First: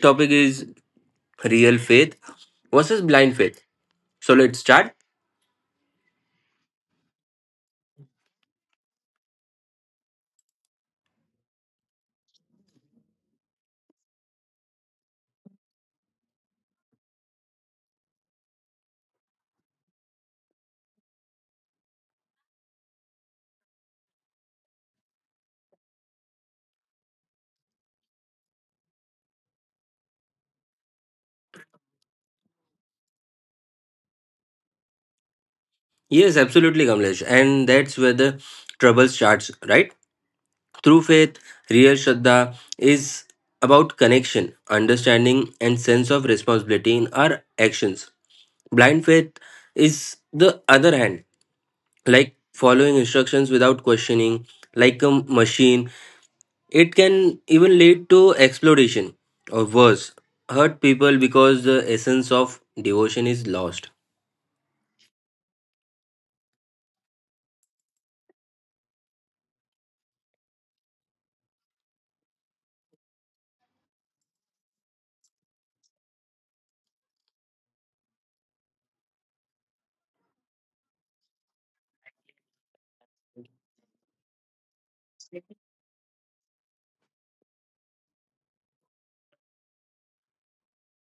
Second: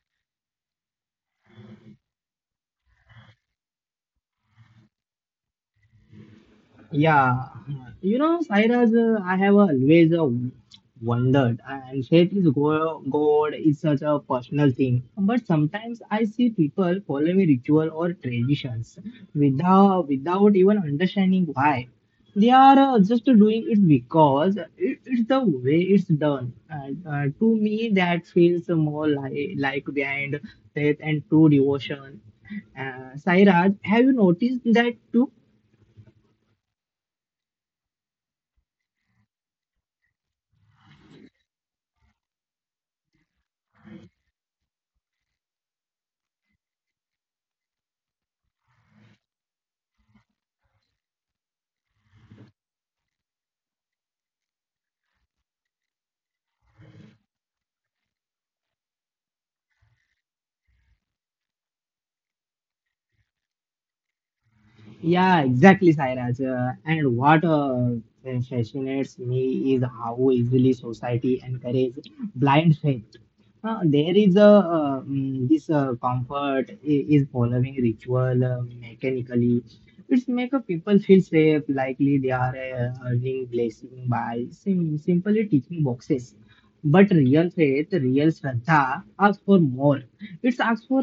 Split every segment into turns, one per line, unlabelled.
topic is real faith versus blind faith. So let's start.
Yeah, you know, Cyrus, I have always wondered, and faith is God is such a personal thing. But sometimes I see people following ritual or traditions without even understanding why. They are just doing it because it's the way it's done. And, to me, that feels more like behind faith and true devotion. Sairaj, have you noticed that too?
Yes, absolutely, Kamlesh. And that's where the trouble starts, right? Through faith, real Shraddha is about connection, understanding, and sense of responsibility in our actions. Blind faith is the other hand, like following instructions without questioning, like a machine. It can even lead to exploitation or worse, hurt people because the essence of devotion is lost.
Yeah, exactly, Sairaj. And what fascinates me is how easily society encourages blind faith. There is a this comfort is following ritual mechanically. It's make a people feel safe, likely they are earning blessing by simply ticking boxes. But real faith, real shraddha, asks for more. It's asks for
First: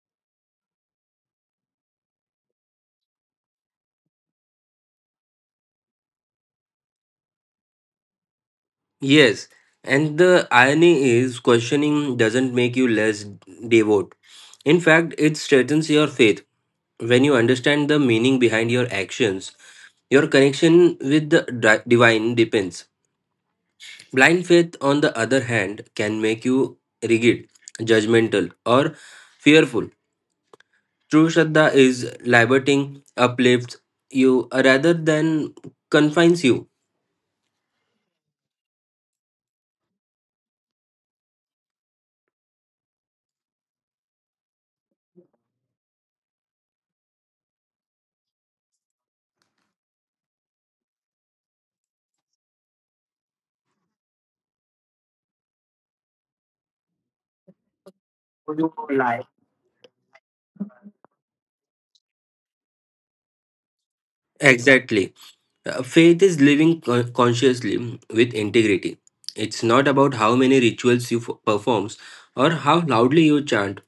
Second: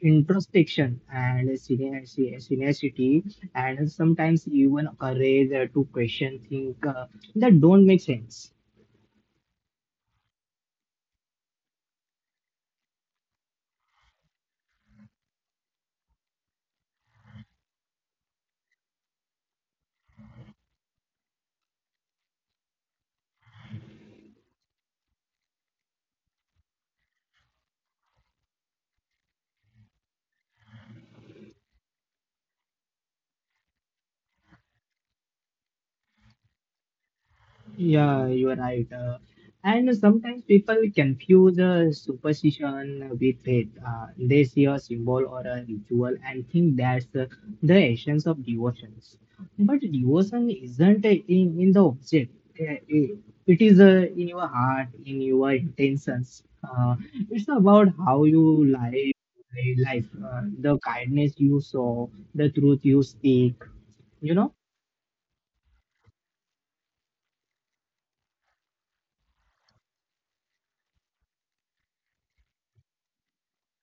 introspection and serenity, and sometimes even courage to question things that don't make sense.
Yes, and the irony is questioning doesn't make you less devout. In fact, it strengthens your faith. When you understand the meaning behind your actions, your connection with the divine depends. Blind faith, on the other hand, can make you rigid, judgmental, or fearful. True Shraddha is liberating, uplifts you rather than confines you.
Yeah, you are right. And sometimes people confuse superstition with faith. They see a symbol or a ritual and think that's the essence of devotions. But devotion isn't in the object. It it is in your heart, in your intentions. It's about how you live life, the kindness you show, the truth you speak, you know?
Exactly. Faith is living consciously with integrity. It's not about how many rituals you performs or how loudly you chant.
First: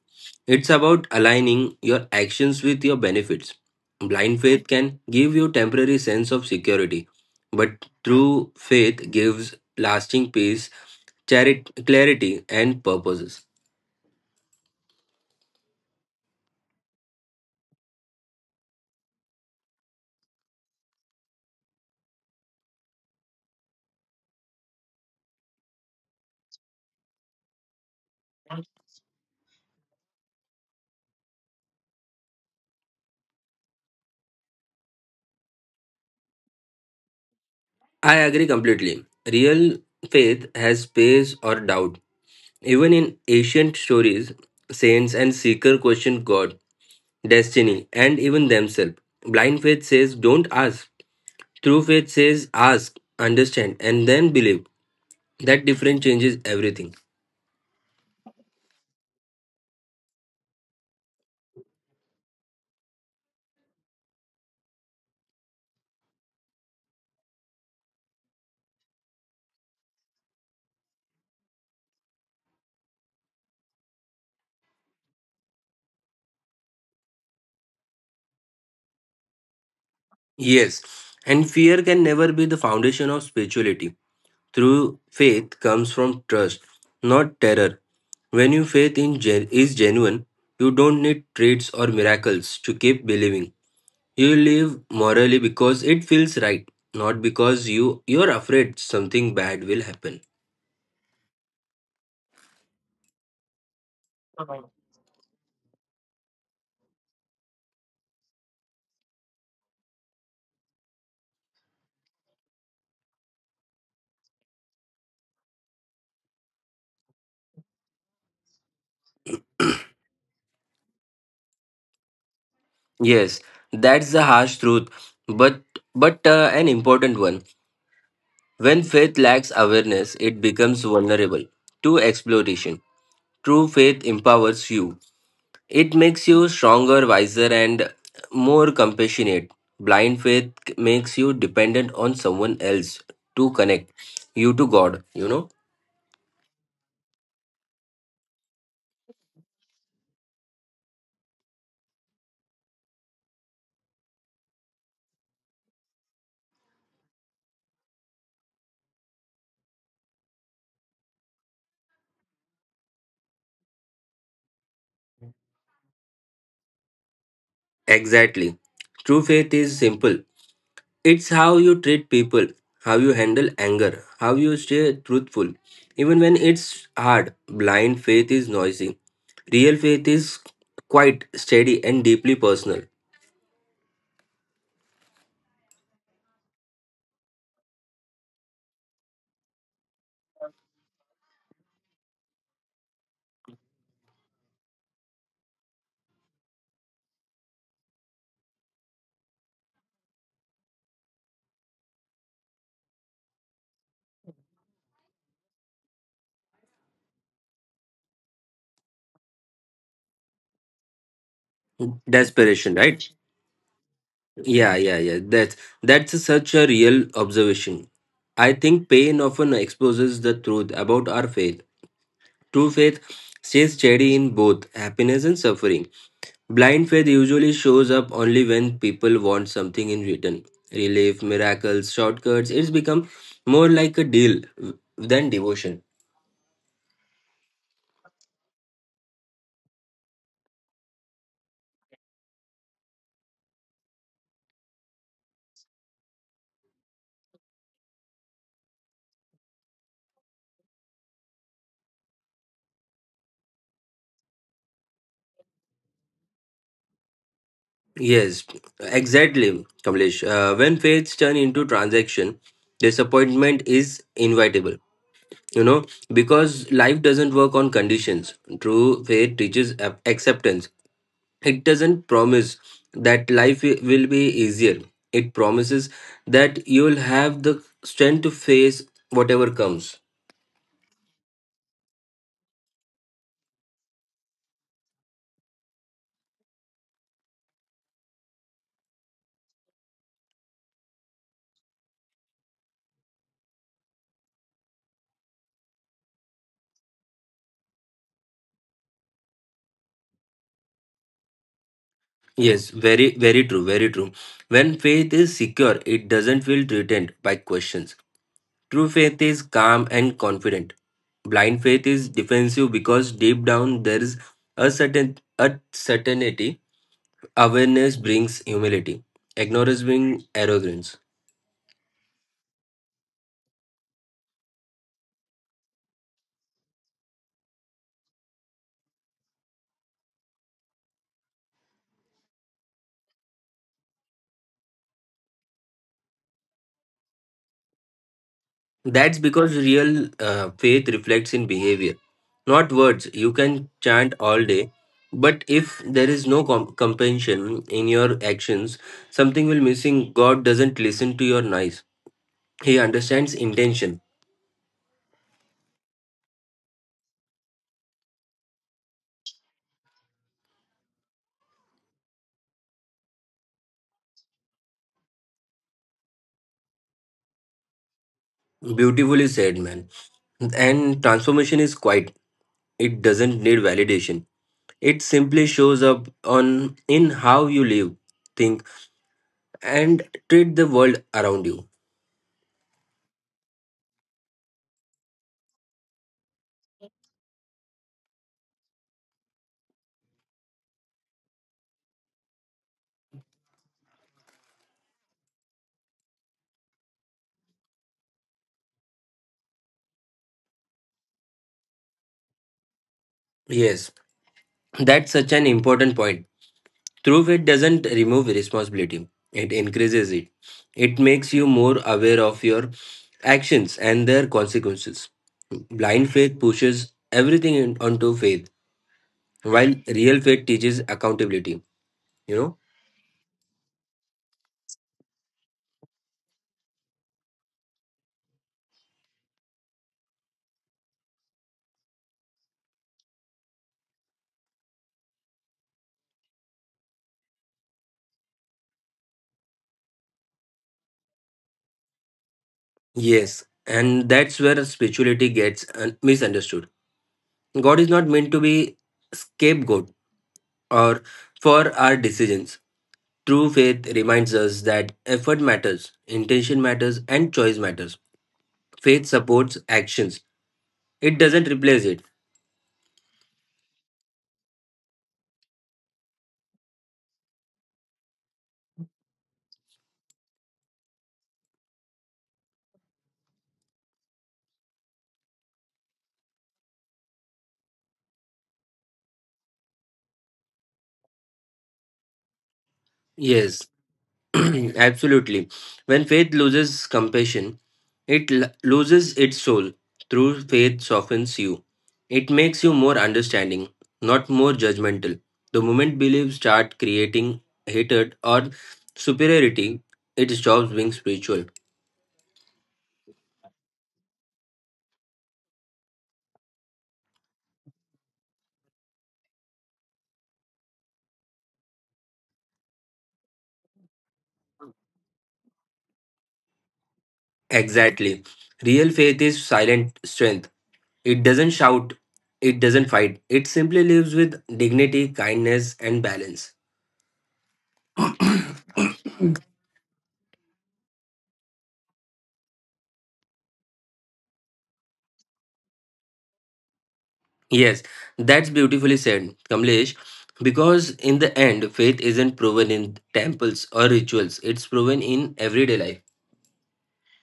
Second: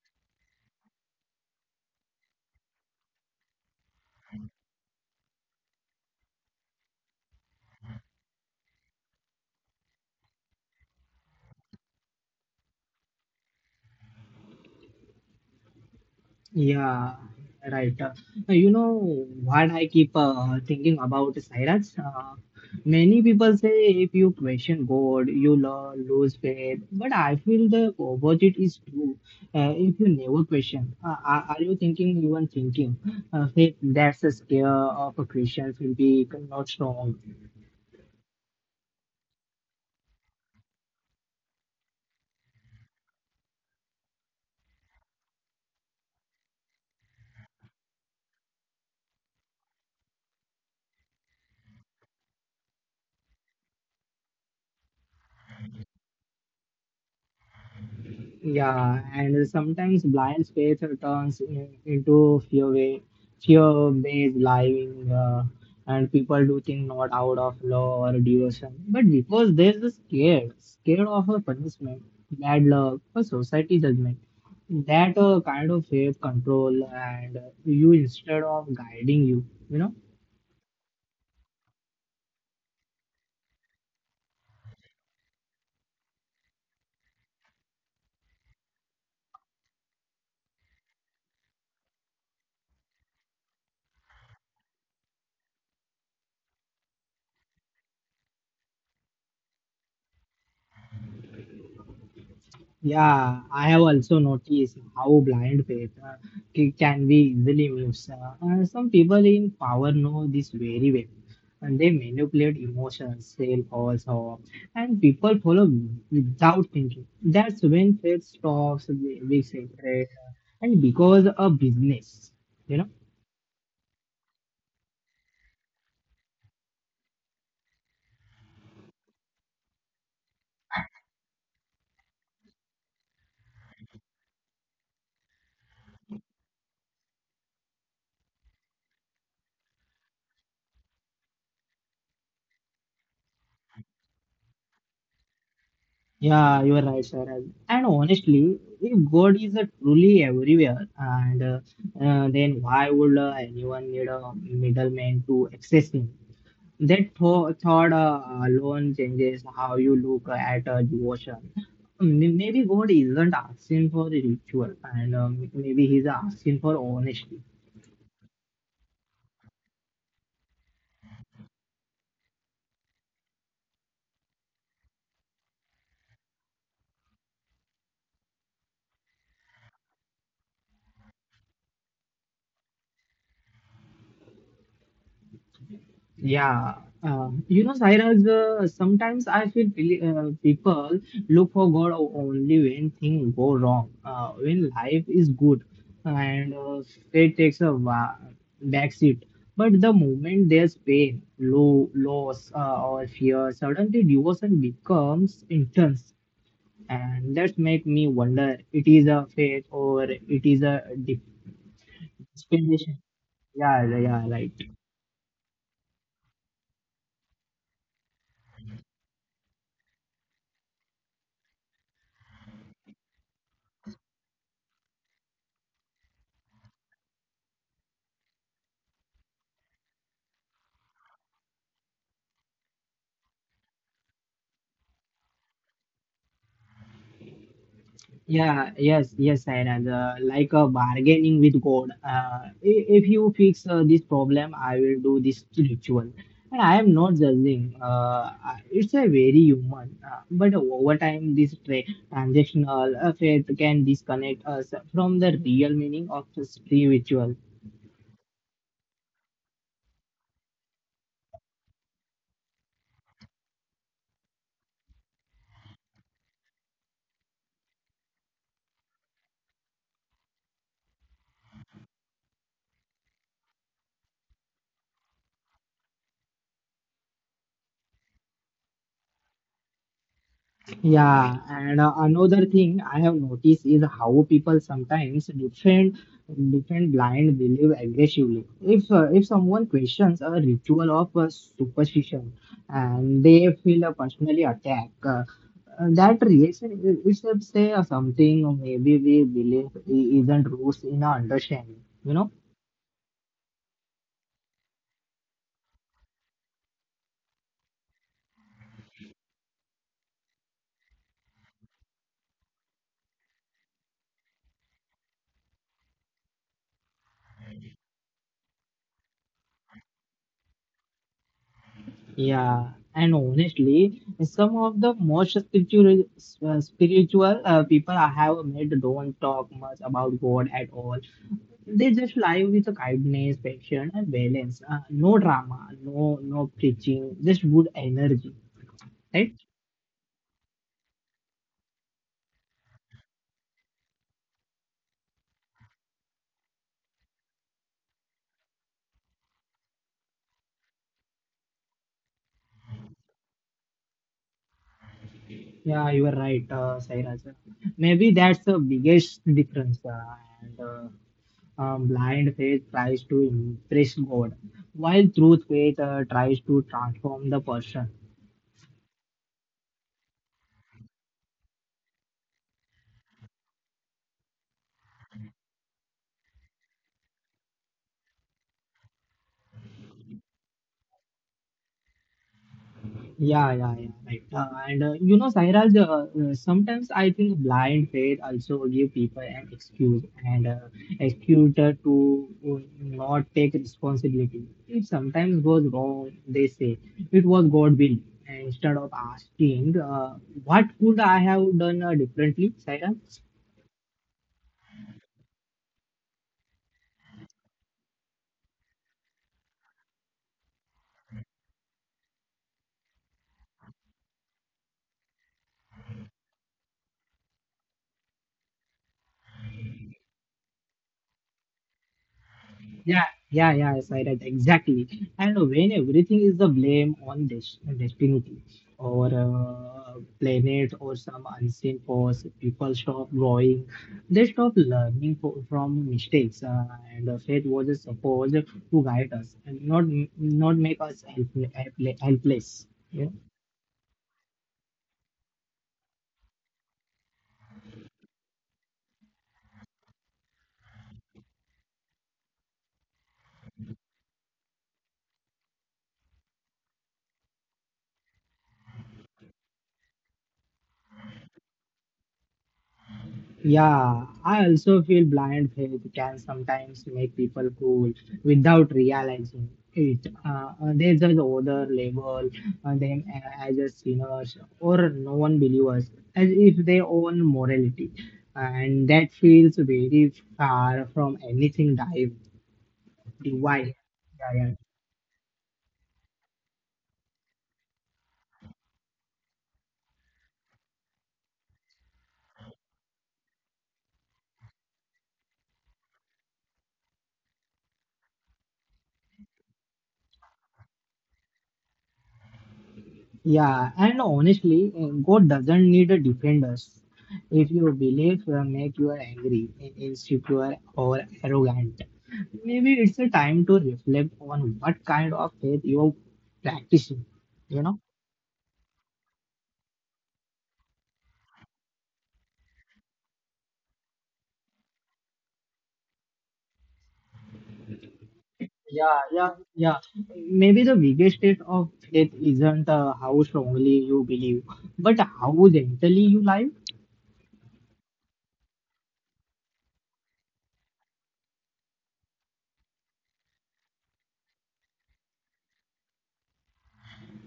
It's about aligning your actions with your benefits. Blind faith can give you temporary sense of security, but true faith gives lasting peace, clarity and purposes.
Yeah, right. You know what I keep thinking about Cyrus? Many people say if you question God, you lo lose faith. But I feel the opposite is true. If you never question, are you thinking even thinking? Faith that's a scare of a Christian will be not strong.
I agree completely. Real faith has space or doubt. Even in ancient stories, saints and seeker question God, destiny, and even themselves. Blind faith says, "Don't ask." True faith says, "Ask, understand, and then believe." That difference changes everything.
Yeah, and sometimes blind faith turns into fear fear-based lying, and people do think not out of law or devotion, but because they're scared, scared of a punishment, bad luck, or society judgment. That kind of faith control and you instead of guiding you, you know.
Yes, and fear can never be the foundation of spirituality. True faith comes from trust, not terror. When your faith is genuine, you don't need traits or miracles to keep believing. You live morally because it feels right, not because you're afraid something bad will happen.
Yeah, I have also noticed how blind faith can be easily misused. Some people in power know this very well, and they manipulate emotions, sell false hope, and people follow without thinking. That's when faith stops being sacred, and because a business, you know.
Yes, that's the harsh truth, but but an important one. When faith lacks awareness, it becomes vulnerable to exploitation. True faith empowers you. It makes you stronger, wiser, and more compassionate. Blind faith makes you dependent on someone else to connect you to God, you know?
Yeah, you are right, sir. And honestly, if God is truly everywhere, and then why would anyone need a middleman to access Him? That thought alone changes how you look at devotion. Maybe God isn't asking for a ritual, and maybe He's asking for honesty.
Exactly. True faith is simple. It's how you treat people, how you handle anger, how you stay truthful. Even when it's hard, blind faith is noisy. Real faith is quite steady and deeply personal.
Yeah, you know, Cyrus, sometimes I feel people look for God only when things go wrong, when life is good, and faith takes back seat. But the moment there's pain, low, loss, or fear, suddenly devotion becomes intense, and that makes me wonder: it is a faith or it is a
Desperation,
dispensation?
right?
Yeah, yeah, yeah, right.
Yeah, yeah, yeah. That's such a real observation. I think pain often exposes the truth about our faith. True faith stays steady in both happiness and suffering. Blind faith usually shows up only when people want something in return. Relief, miracles, shortcuts. It's become more like a deal than devotion.
Yeah, yes, yes, and like bargaining with God. If you fix this problem, I will do this ritual. And I am not judging. It's a very human. But over time, this transactional faith can disconnect us from the real meaning of the spiritual.
Yes, exactly, Kamlesh. When faiths turn into transaction, disappointment is inevitable. You know, because life doesn't work on conditions. True faith teaches acceptance. It doesn't promise that life will be easier. It promises that you'll have the strength to face whatever comes.
Yeah, and another thing I have noticed is how people sometimes defend blind belief aggressively. If someone questions a ritual of superstition and they feel a personally attacked, that reaction itself say something. Maybe we believe isn't roots in our understanding. You know.
Yes, very true, very true. When faith is secure, it doesn't feel threatened by questions. True faith is calm and confident. Blind faith is defensive because deep down there is a certain, a certainty. Awareness brings humility. Ignorance brings arrogance.
Yeah, and honestly, some of the most spiritual, people I have met don't talk much about God at all. They just live with a kindness, passion, and balance. No drama, no preaching, just good energy.
That's
Right?
because real faith reflects in behavior, not words. You can chant all day, but if there is no compassion in your actions, something will missing. God doesn't listen to your noise. He understands intention.
Yeah, you are right, Sairaj. Maybe that's the biggest difference. And Blind faith tries to impress God, while truth faith tries to transform the person.
Beautifully said, man. And transformation is quiet. It doesn't need validation. It simply shows up on in how you live, think, and treat the world around you.
Yeah, yeah, yeah, right. And You know, Sairaj, sometimes I think blind faith also give people an excuse and excuse to not take responsibility. It sometimes goes wrong. They say it was God will instead of asking what could I have done differently, Sairaj?
Yes, that's such an important point. Through faith doesn't remove responsibility, it increases it. It makes you more aware of your actions and their consequences. Blind faith pushes everything in, onto faith, while real faith teaches accountability, you know?
Yeah, yeah, yeah, yes, I right, exactly. And when everything is the blame on destiny or planet or some unseen force, people stop growing, they stop learning from mistakes, and faith was supposed to guide us and not make us helpless.
Yes, and that's where spirituality gets misunderstood. God is not meant to be scapegoat or for our decisions. True faith reminds us that effort matters, intention matters, and choice matters. Faith supports actions, it doesn't replace it.
Yeah, I also feel blind faith can sometimes make people cool without realizing it. They just other label them as a sinners or non believers as if they own morality, and that feels very far from anything
Yes,
divine. Yeah, yeah.
absolutely. When faith loses compassion, it loses its soul. True faith softens you, it makes you more understanding, not more judgmental. The moment beliefs start creating hatred or superiority, it stops being spiritual.
Yeah, and honestly, God doesn't need a defenders. If your belief make you angry, insecure, or arrogant, maybe it's a time to reflect on what kind of faith you're practicing. You know?
Exactly. Real faith is silent strength. It doesn't shout, it doesn't fight, it simply lives with dignity, kindness, and balance.
Yeah, yeah, yeah. Maybe the biggest test of faith isn't how strongly you believe, but how gently you live.
Yes, that's beautifully said, Kamlesh. Because in the end, faith isn't proven in temples or rituals, it's proven in everyday life.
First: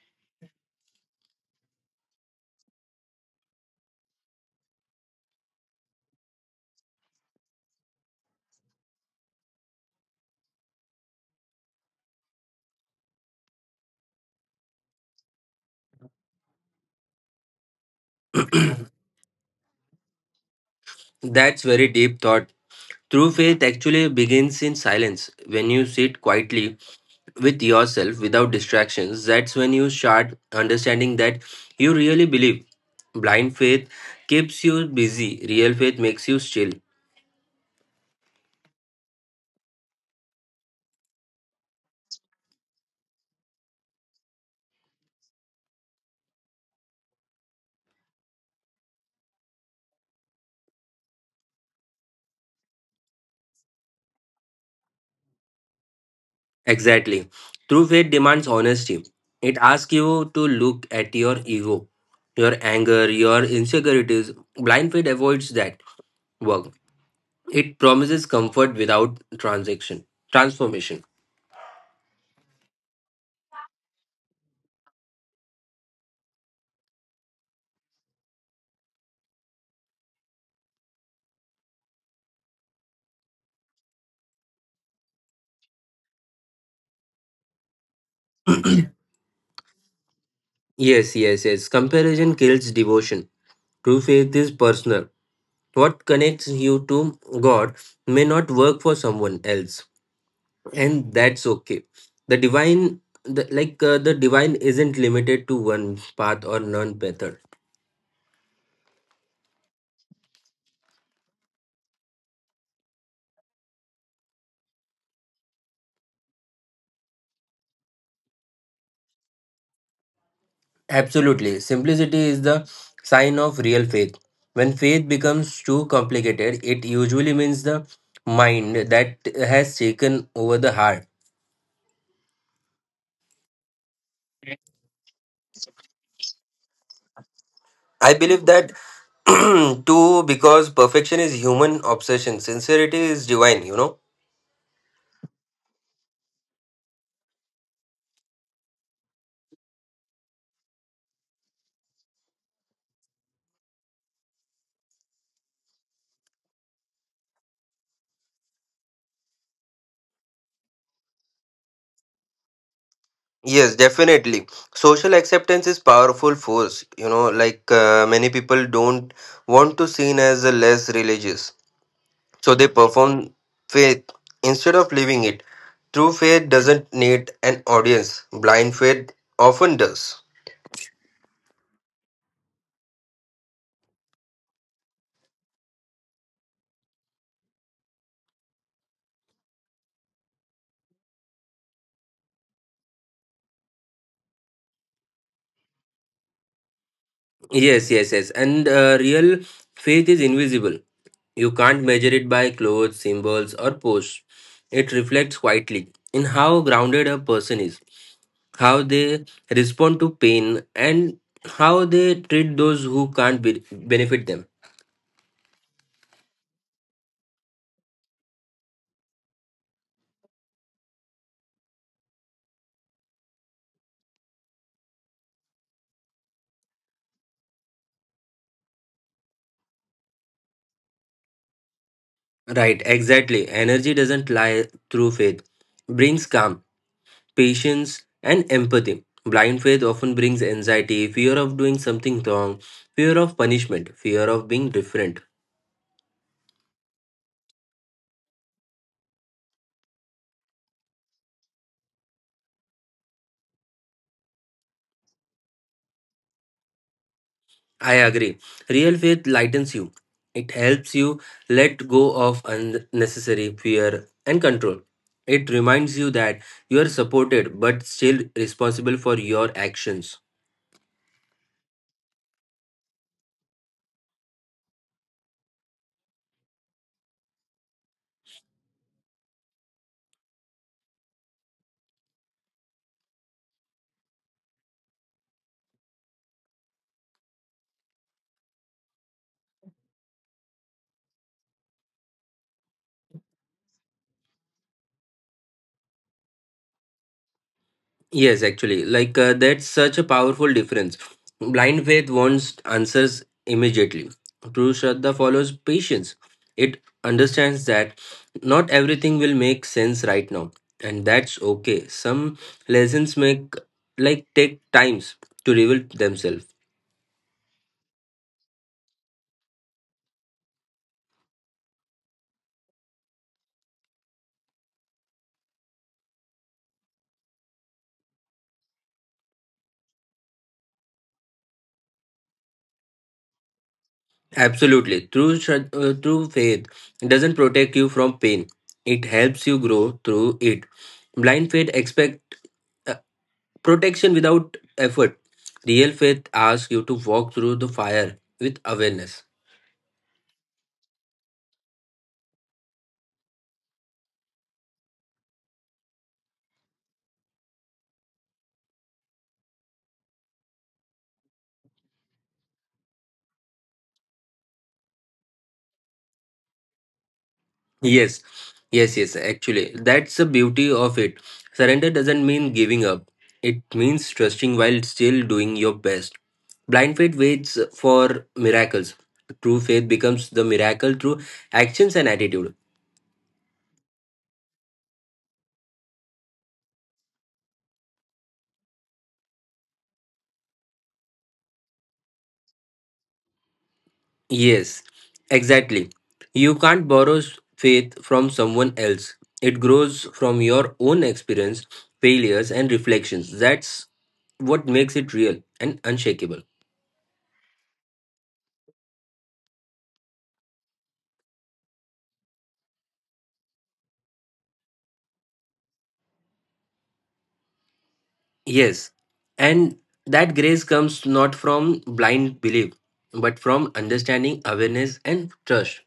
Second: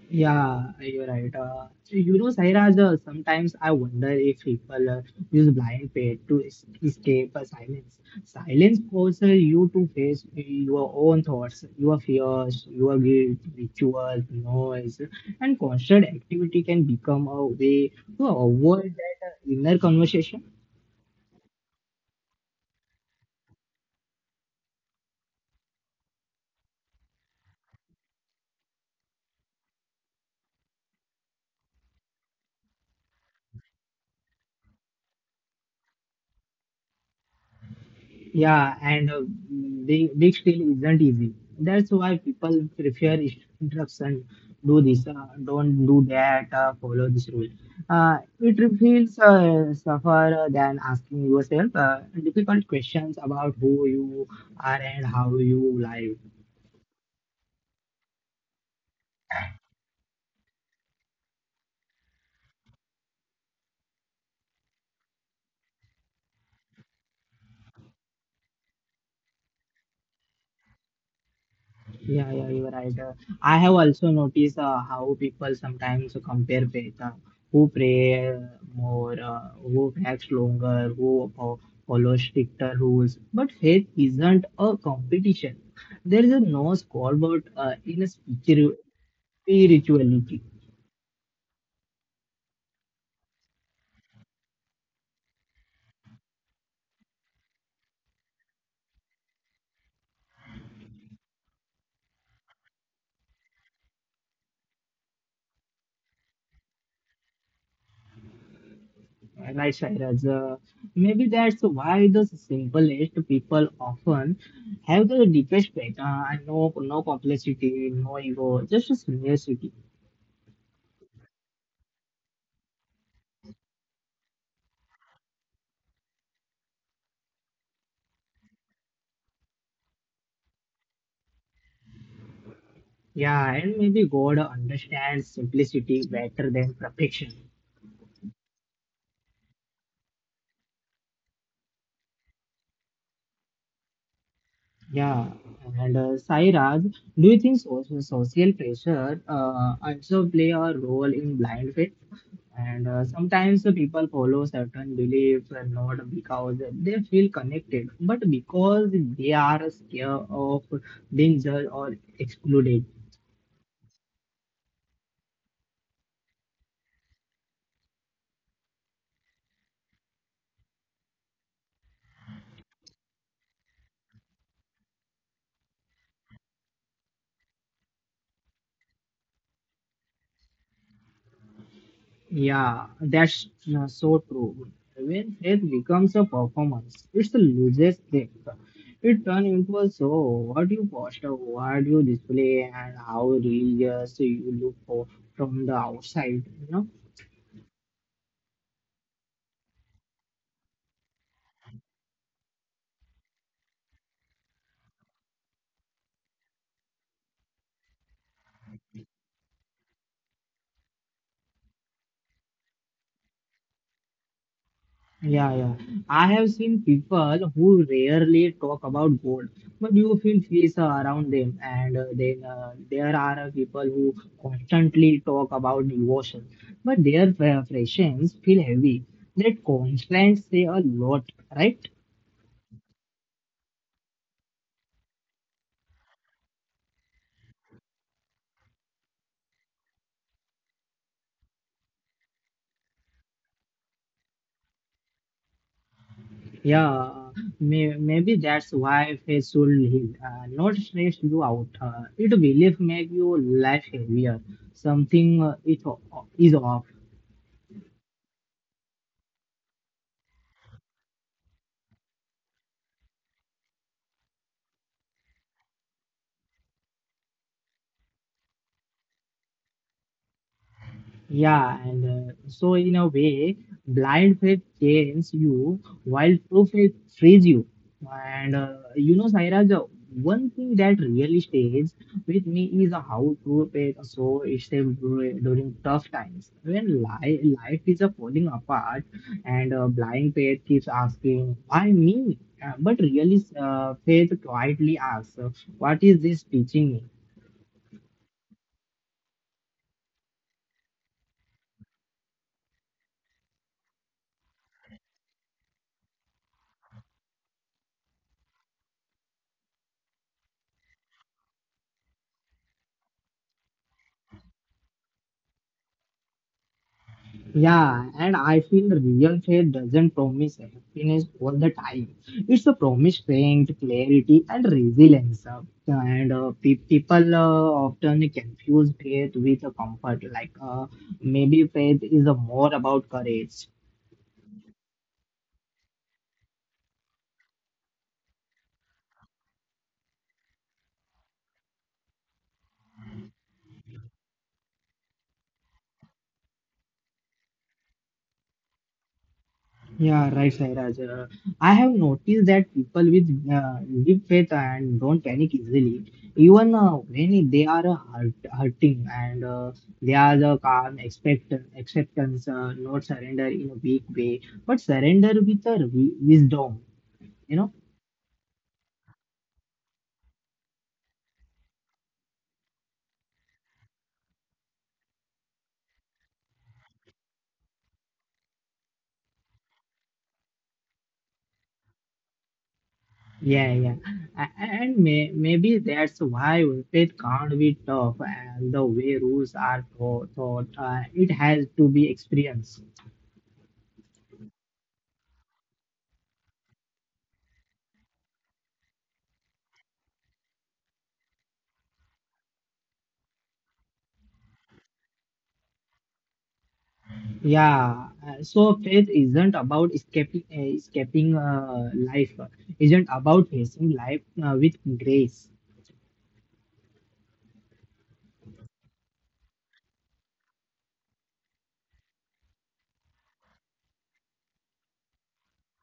Yeah, you're right. So, you know, Sairaj, sometimes I wonder if people use blind faith to escape silence. Silence forces you to face your own thoughts, your fears, your guilt, rituals, noise, and constant activity can become a way to avoid that inner conversation.
That's very deep thought. True faith actually begins in silence. When you sit quietly with yourself without distractions, that's when you start understanding that you really believe. Blind faith keeps you busy, real faith makes you still.
Yeah, and big, still isn't easy. That's why people prefer instruction. Do this, don't do that, follow this rule. It feels suffer than asking yourself difficult questions about who you are and how you live.
Exactly. True faith demands honesty. It asks you to look at your ego, your anger, your insecurities. Blind faith avoids that work. It promises comfort without transaction, transformation.
Yeah, yeah, you're right. I have also noticed how people sometimes compare faith. Who pray more, who fasts longer, who follow stricter rules. But faith isn't a competition. There is a no scoreboard in a spirituality.
Yes, yes, yes. Comparison kills devotion. True faith is personal. What connects you to God may not work for someone else, and that's okay. The divine, the, the divine, isn't limited to one path or none method.
Right, Sairaj? Maybe that's why the simplest people often have the deepest faith. And no, complexity, no ego, just a simplicity.
Absolutely. Simplicity is the sign of real faith. When faith becomes too complicated, it usually means the mind that has taken over the heart.
Yeah, and maybe God understands simplicity better than perfection.
I believe that too because perfection is human obsession, sincerity is divine, you know.
Yeah, and Sairaj, do you think social, pressure also play a role in blind faith? And sometimes the people follow certain beliefs and not because they feel connected, but because they are scared of being judged or excluded.
Yes, definitely. Social acceptance is powerful force, you know, many people don't want to seen as a less religious. So they perform faith instead of living it. True faith doesn't need an audience, blind faith often does.
Yeah, that's so true. When it becomes a performance, it's a loses thing. It turns into a show. What you post, what you display, and how religious you look for from the outside. You know?
Yes, yes, yes. And real faith is invisible. You can't measure it by clothes, symbols, or posts. It reflects quietly in how grounded a person is, how they respond to pain, and how they treat those who can't be- benefit them.
Yeah, yeah. I have seen people who rarely talk about gold, but you feel peace around them, and then there are people who constantly talk about devotion, but their friends feel heavy. That constraints say a lot, right?
Right, exactly. Energy doesn't lie through faith, brings calm, patience, and empathy. Blind faith often brings anxiety, fear of doing something wrong, fear of punishment, fear of being different.
Yeah, maybe that's why faith should heal, not stress you out. It belief make you life heavier. Something is off.
I agree. Real faith lightens you. It helps you let go of unnecessary fear and control. It reminds you that you are supported but still responsible for your actions.
Yeah, and so in a way, blind faith chains you while true faith frees you. And you know, Saira, the one thing that really stays with me is how true faith so is saved during tough times when li life is falling apart, and blind faith keeps asking, "Why me?" But really, faith quietly asks, "What is this teaching me?"
Yes, actually, that's such a powerful difference. Blind faith wants answers immediately. True Shraddha follows patience. It understands that not everything will make sense right now, and that's okay. Some lessons make like take times to reveal themselves.
Yeah, and I feel real faith doesn't promise happiness all the time. It's a promise strength, clarity, and resilience. People often confuse faith with a comfort. Like maybe faith is more about courage,
Absolutely, true Shraddha, true faith doesn't protect you from pain. It helps you grow through it. Blind faith expect protection without effort. Real faith asks you to walk through the fire with awareness.
Yeah, right, Sairaj. I have noticed that people with deep faith and don't panic easily, even when they are hurting and they are the calm expect, acceptance, not surrender in a weak way, but surrender with a wisdom, you know.
Yes, yes, yes, actually, that's the beauty of it. Surrender doesn't mean giving up, it means trusting while still doing your best. Blind faith waits for miracles. True faith becomes the miracle through actions and attitude.
Yeah, yeah. And maybe that's why faith can't be tough and the way rules are taught, taught, it has to be experienced.
Yes, exactly. You can't borrow faith from someone else. It grows from your own experience, failures, and reflections. That's what makes it real and unshakable.
Yeah, so faith isn't about escaping life, isn't about facing life with grace.
Yes, and that grace comes not from blind belief, but from understanding, awareness, and trust.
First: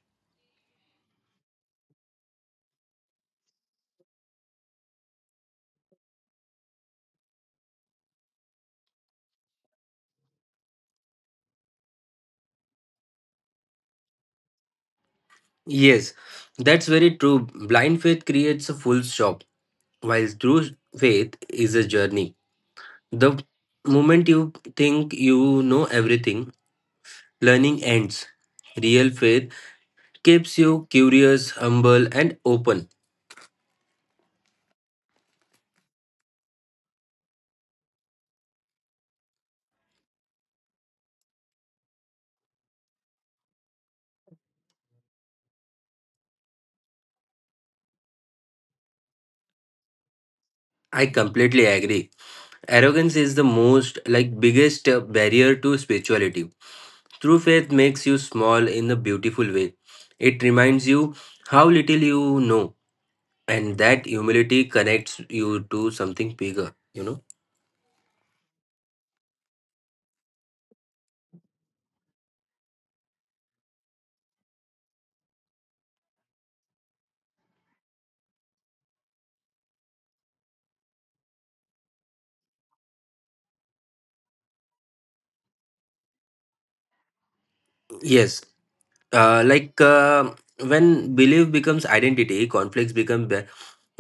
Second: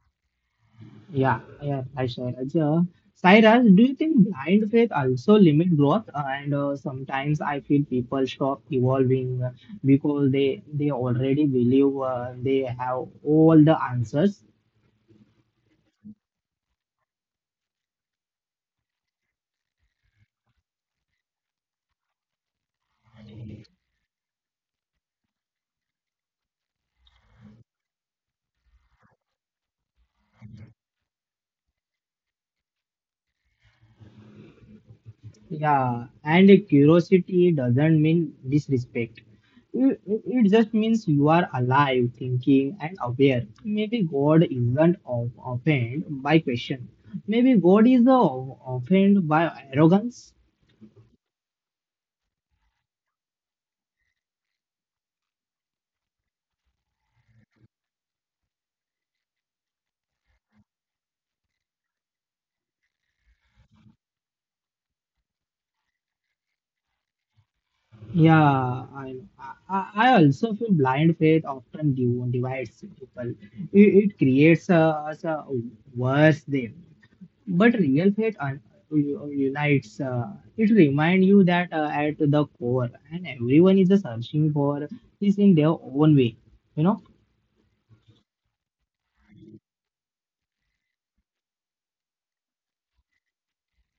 Yeah, yeah, right, Sairaj. Sairaj, do you think blind faith also limit growth? And Sometimes I feel people stop evolving because they already believe they have all the answers.
Yes, that's very true. Blind faith creates a full stop, while true faith is a journey. The moment you think you know everything, learning ends. Real faith keeps you curious, humble, and open.
Yeah, and curiosity doesn't mean disrespect. It just means you are alive, thinking, and aware. Maybe God isn't offended by question. Maybe God is offended by arrogance.
I completely agree. Arrogance is the most, like, biggest barrier to spirituality. True faith makes you small in a beautiful way. It reminds you how little you know, and that humility connects you to something bigger, you know?
Yeah, know. I also feel blind faith often divides people. It creates a, us a worse them. But real faith unites. It reminds you that at the core, and everyone is searching for is in their own way. You know,
Yes. Uh, like, uh, when belief becomes identity, conflicts become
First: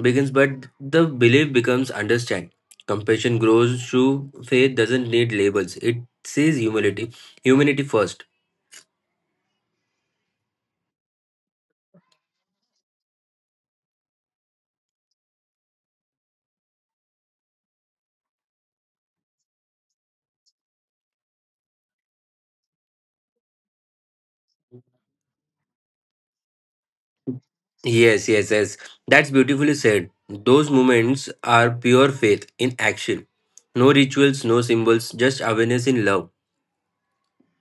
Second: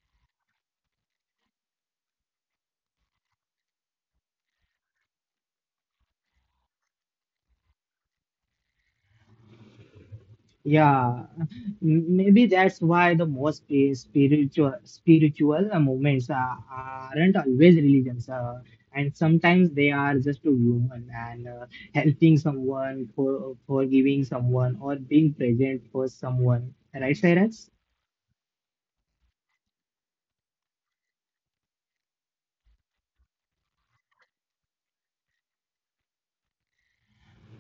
begins, but the belief becomes understand. Compassion grows through faith doesn't need labels. It says humility. Humanity first.
yeah. Maybe that's why the most spiritual movements aren't always religions. And sometimes they are just a human and helping someone for forgiving someone or being present for someone, right Cyrus?
Yes, yes, yes. That's beautifully said. Those moments are pure faith in action. No rituals, no symbols, just awareness in love.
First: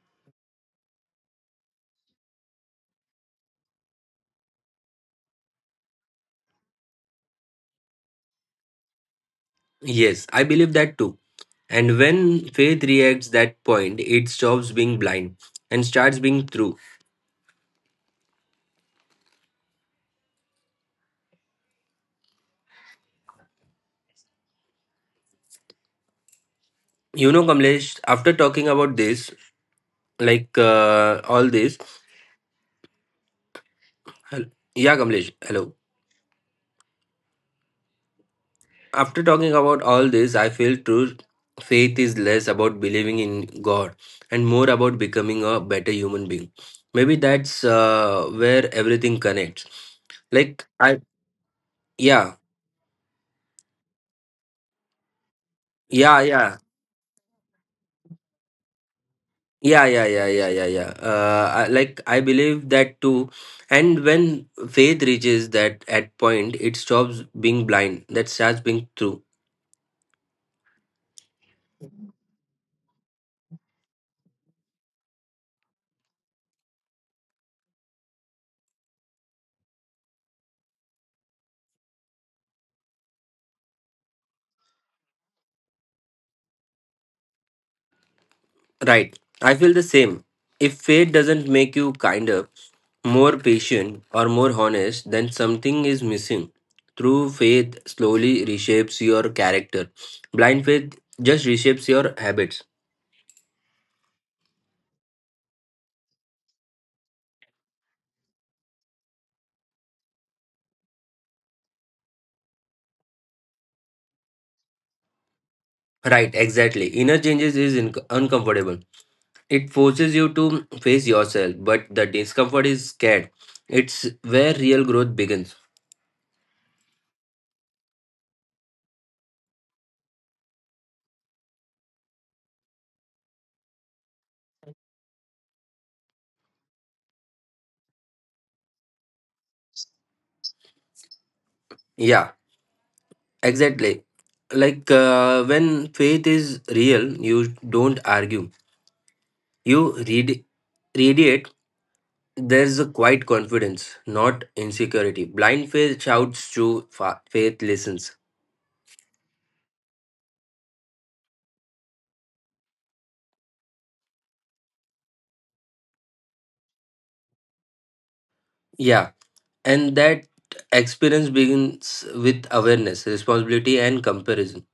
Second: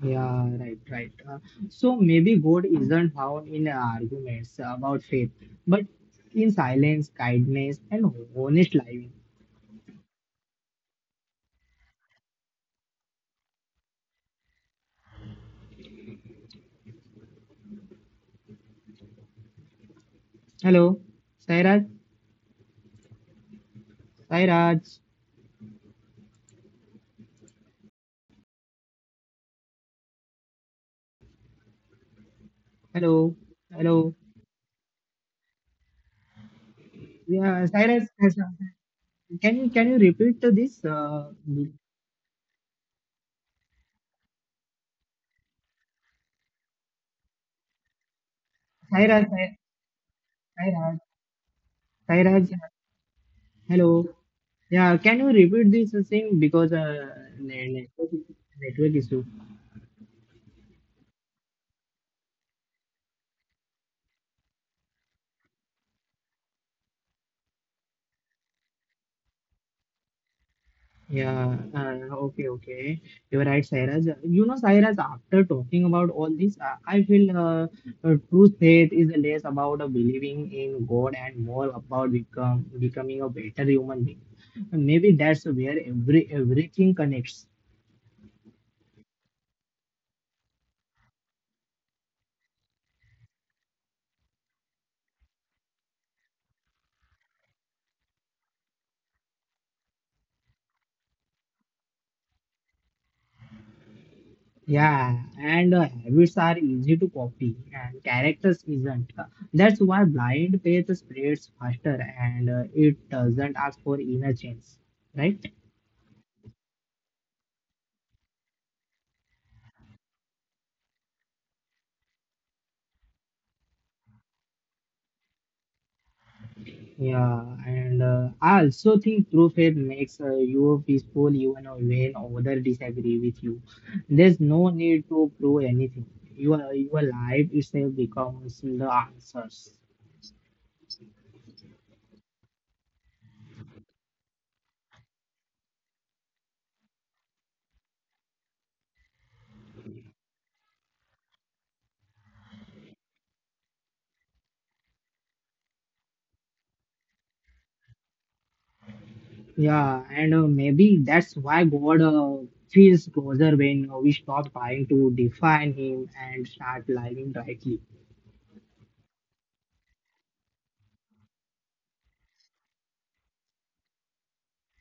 Yeah, right, right. So maybe God isn't found in arguments about faith, but in silence, kindness, and honest living.
Yes, I believe that too. And when faith reacts that point, it stops being blind and starts being true.
Hello, Sairaj, Sairaj.
You know, Kamlesh, after talking about this, all this,
Hello,
Yeah,
hello.
Kamlesh. Hello.
Yeah, Sairaj,
After talking about all this, I
can you
feel
can you
true
repeat to this?
faith is less about believing in God and more about becoming a better human being. Maybe that's where everything connects.
Sairaj,
Like I, yeah,
Sairaj, Sairaj. Hello.
yeah,
Yeah, can
yeah,
you repeat this thing because network
yeah, yeah,
network
yeah,
issue.
yeah, yeah, yeah. Like I believe that too. And when faith reaches that at point, it stops being blind. That starts being true.
Yeah, okay, okay. You're right, Sairaj. You know, Sairaj, after talking about all this, I feel true faith is less about believing in God and more about becoming a better human being. Maybe that's where everything connects.
Right. I feel the same. If faith doesn't make you kinder more patient or more honest, then something is missing. True faith slowly reshapes your character. Blind faith just reshapes your habits.
Yeah, and habits are easy to copy, and characters isn't. That's why blind faith spreads faster, and it doesn't ask for inner change, right?
Right, exactly. Inner changes is inc uncomfortable. It forces you to face yourself, but the discomfort is scared. It's where real growth begins.
Yeah, and I also think true faith makes you peaceful even when others disagree with you. There's no need to prove anything. Your life itself becomes the answers.
Yeah, exactly. When faith is real, you don't argue. You read, radiate. There is a quiet confidence, not insecurity. Blind faith shouts true faith listens.
Yeah, and maybe that's why God feels closer when we stop trying to define Him and start living rightly.
Yeah, and that experience begins with awareness, responsibility, and comparison,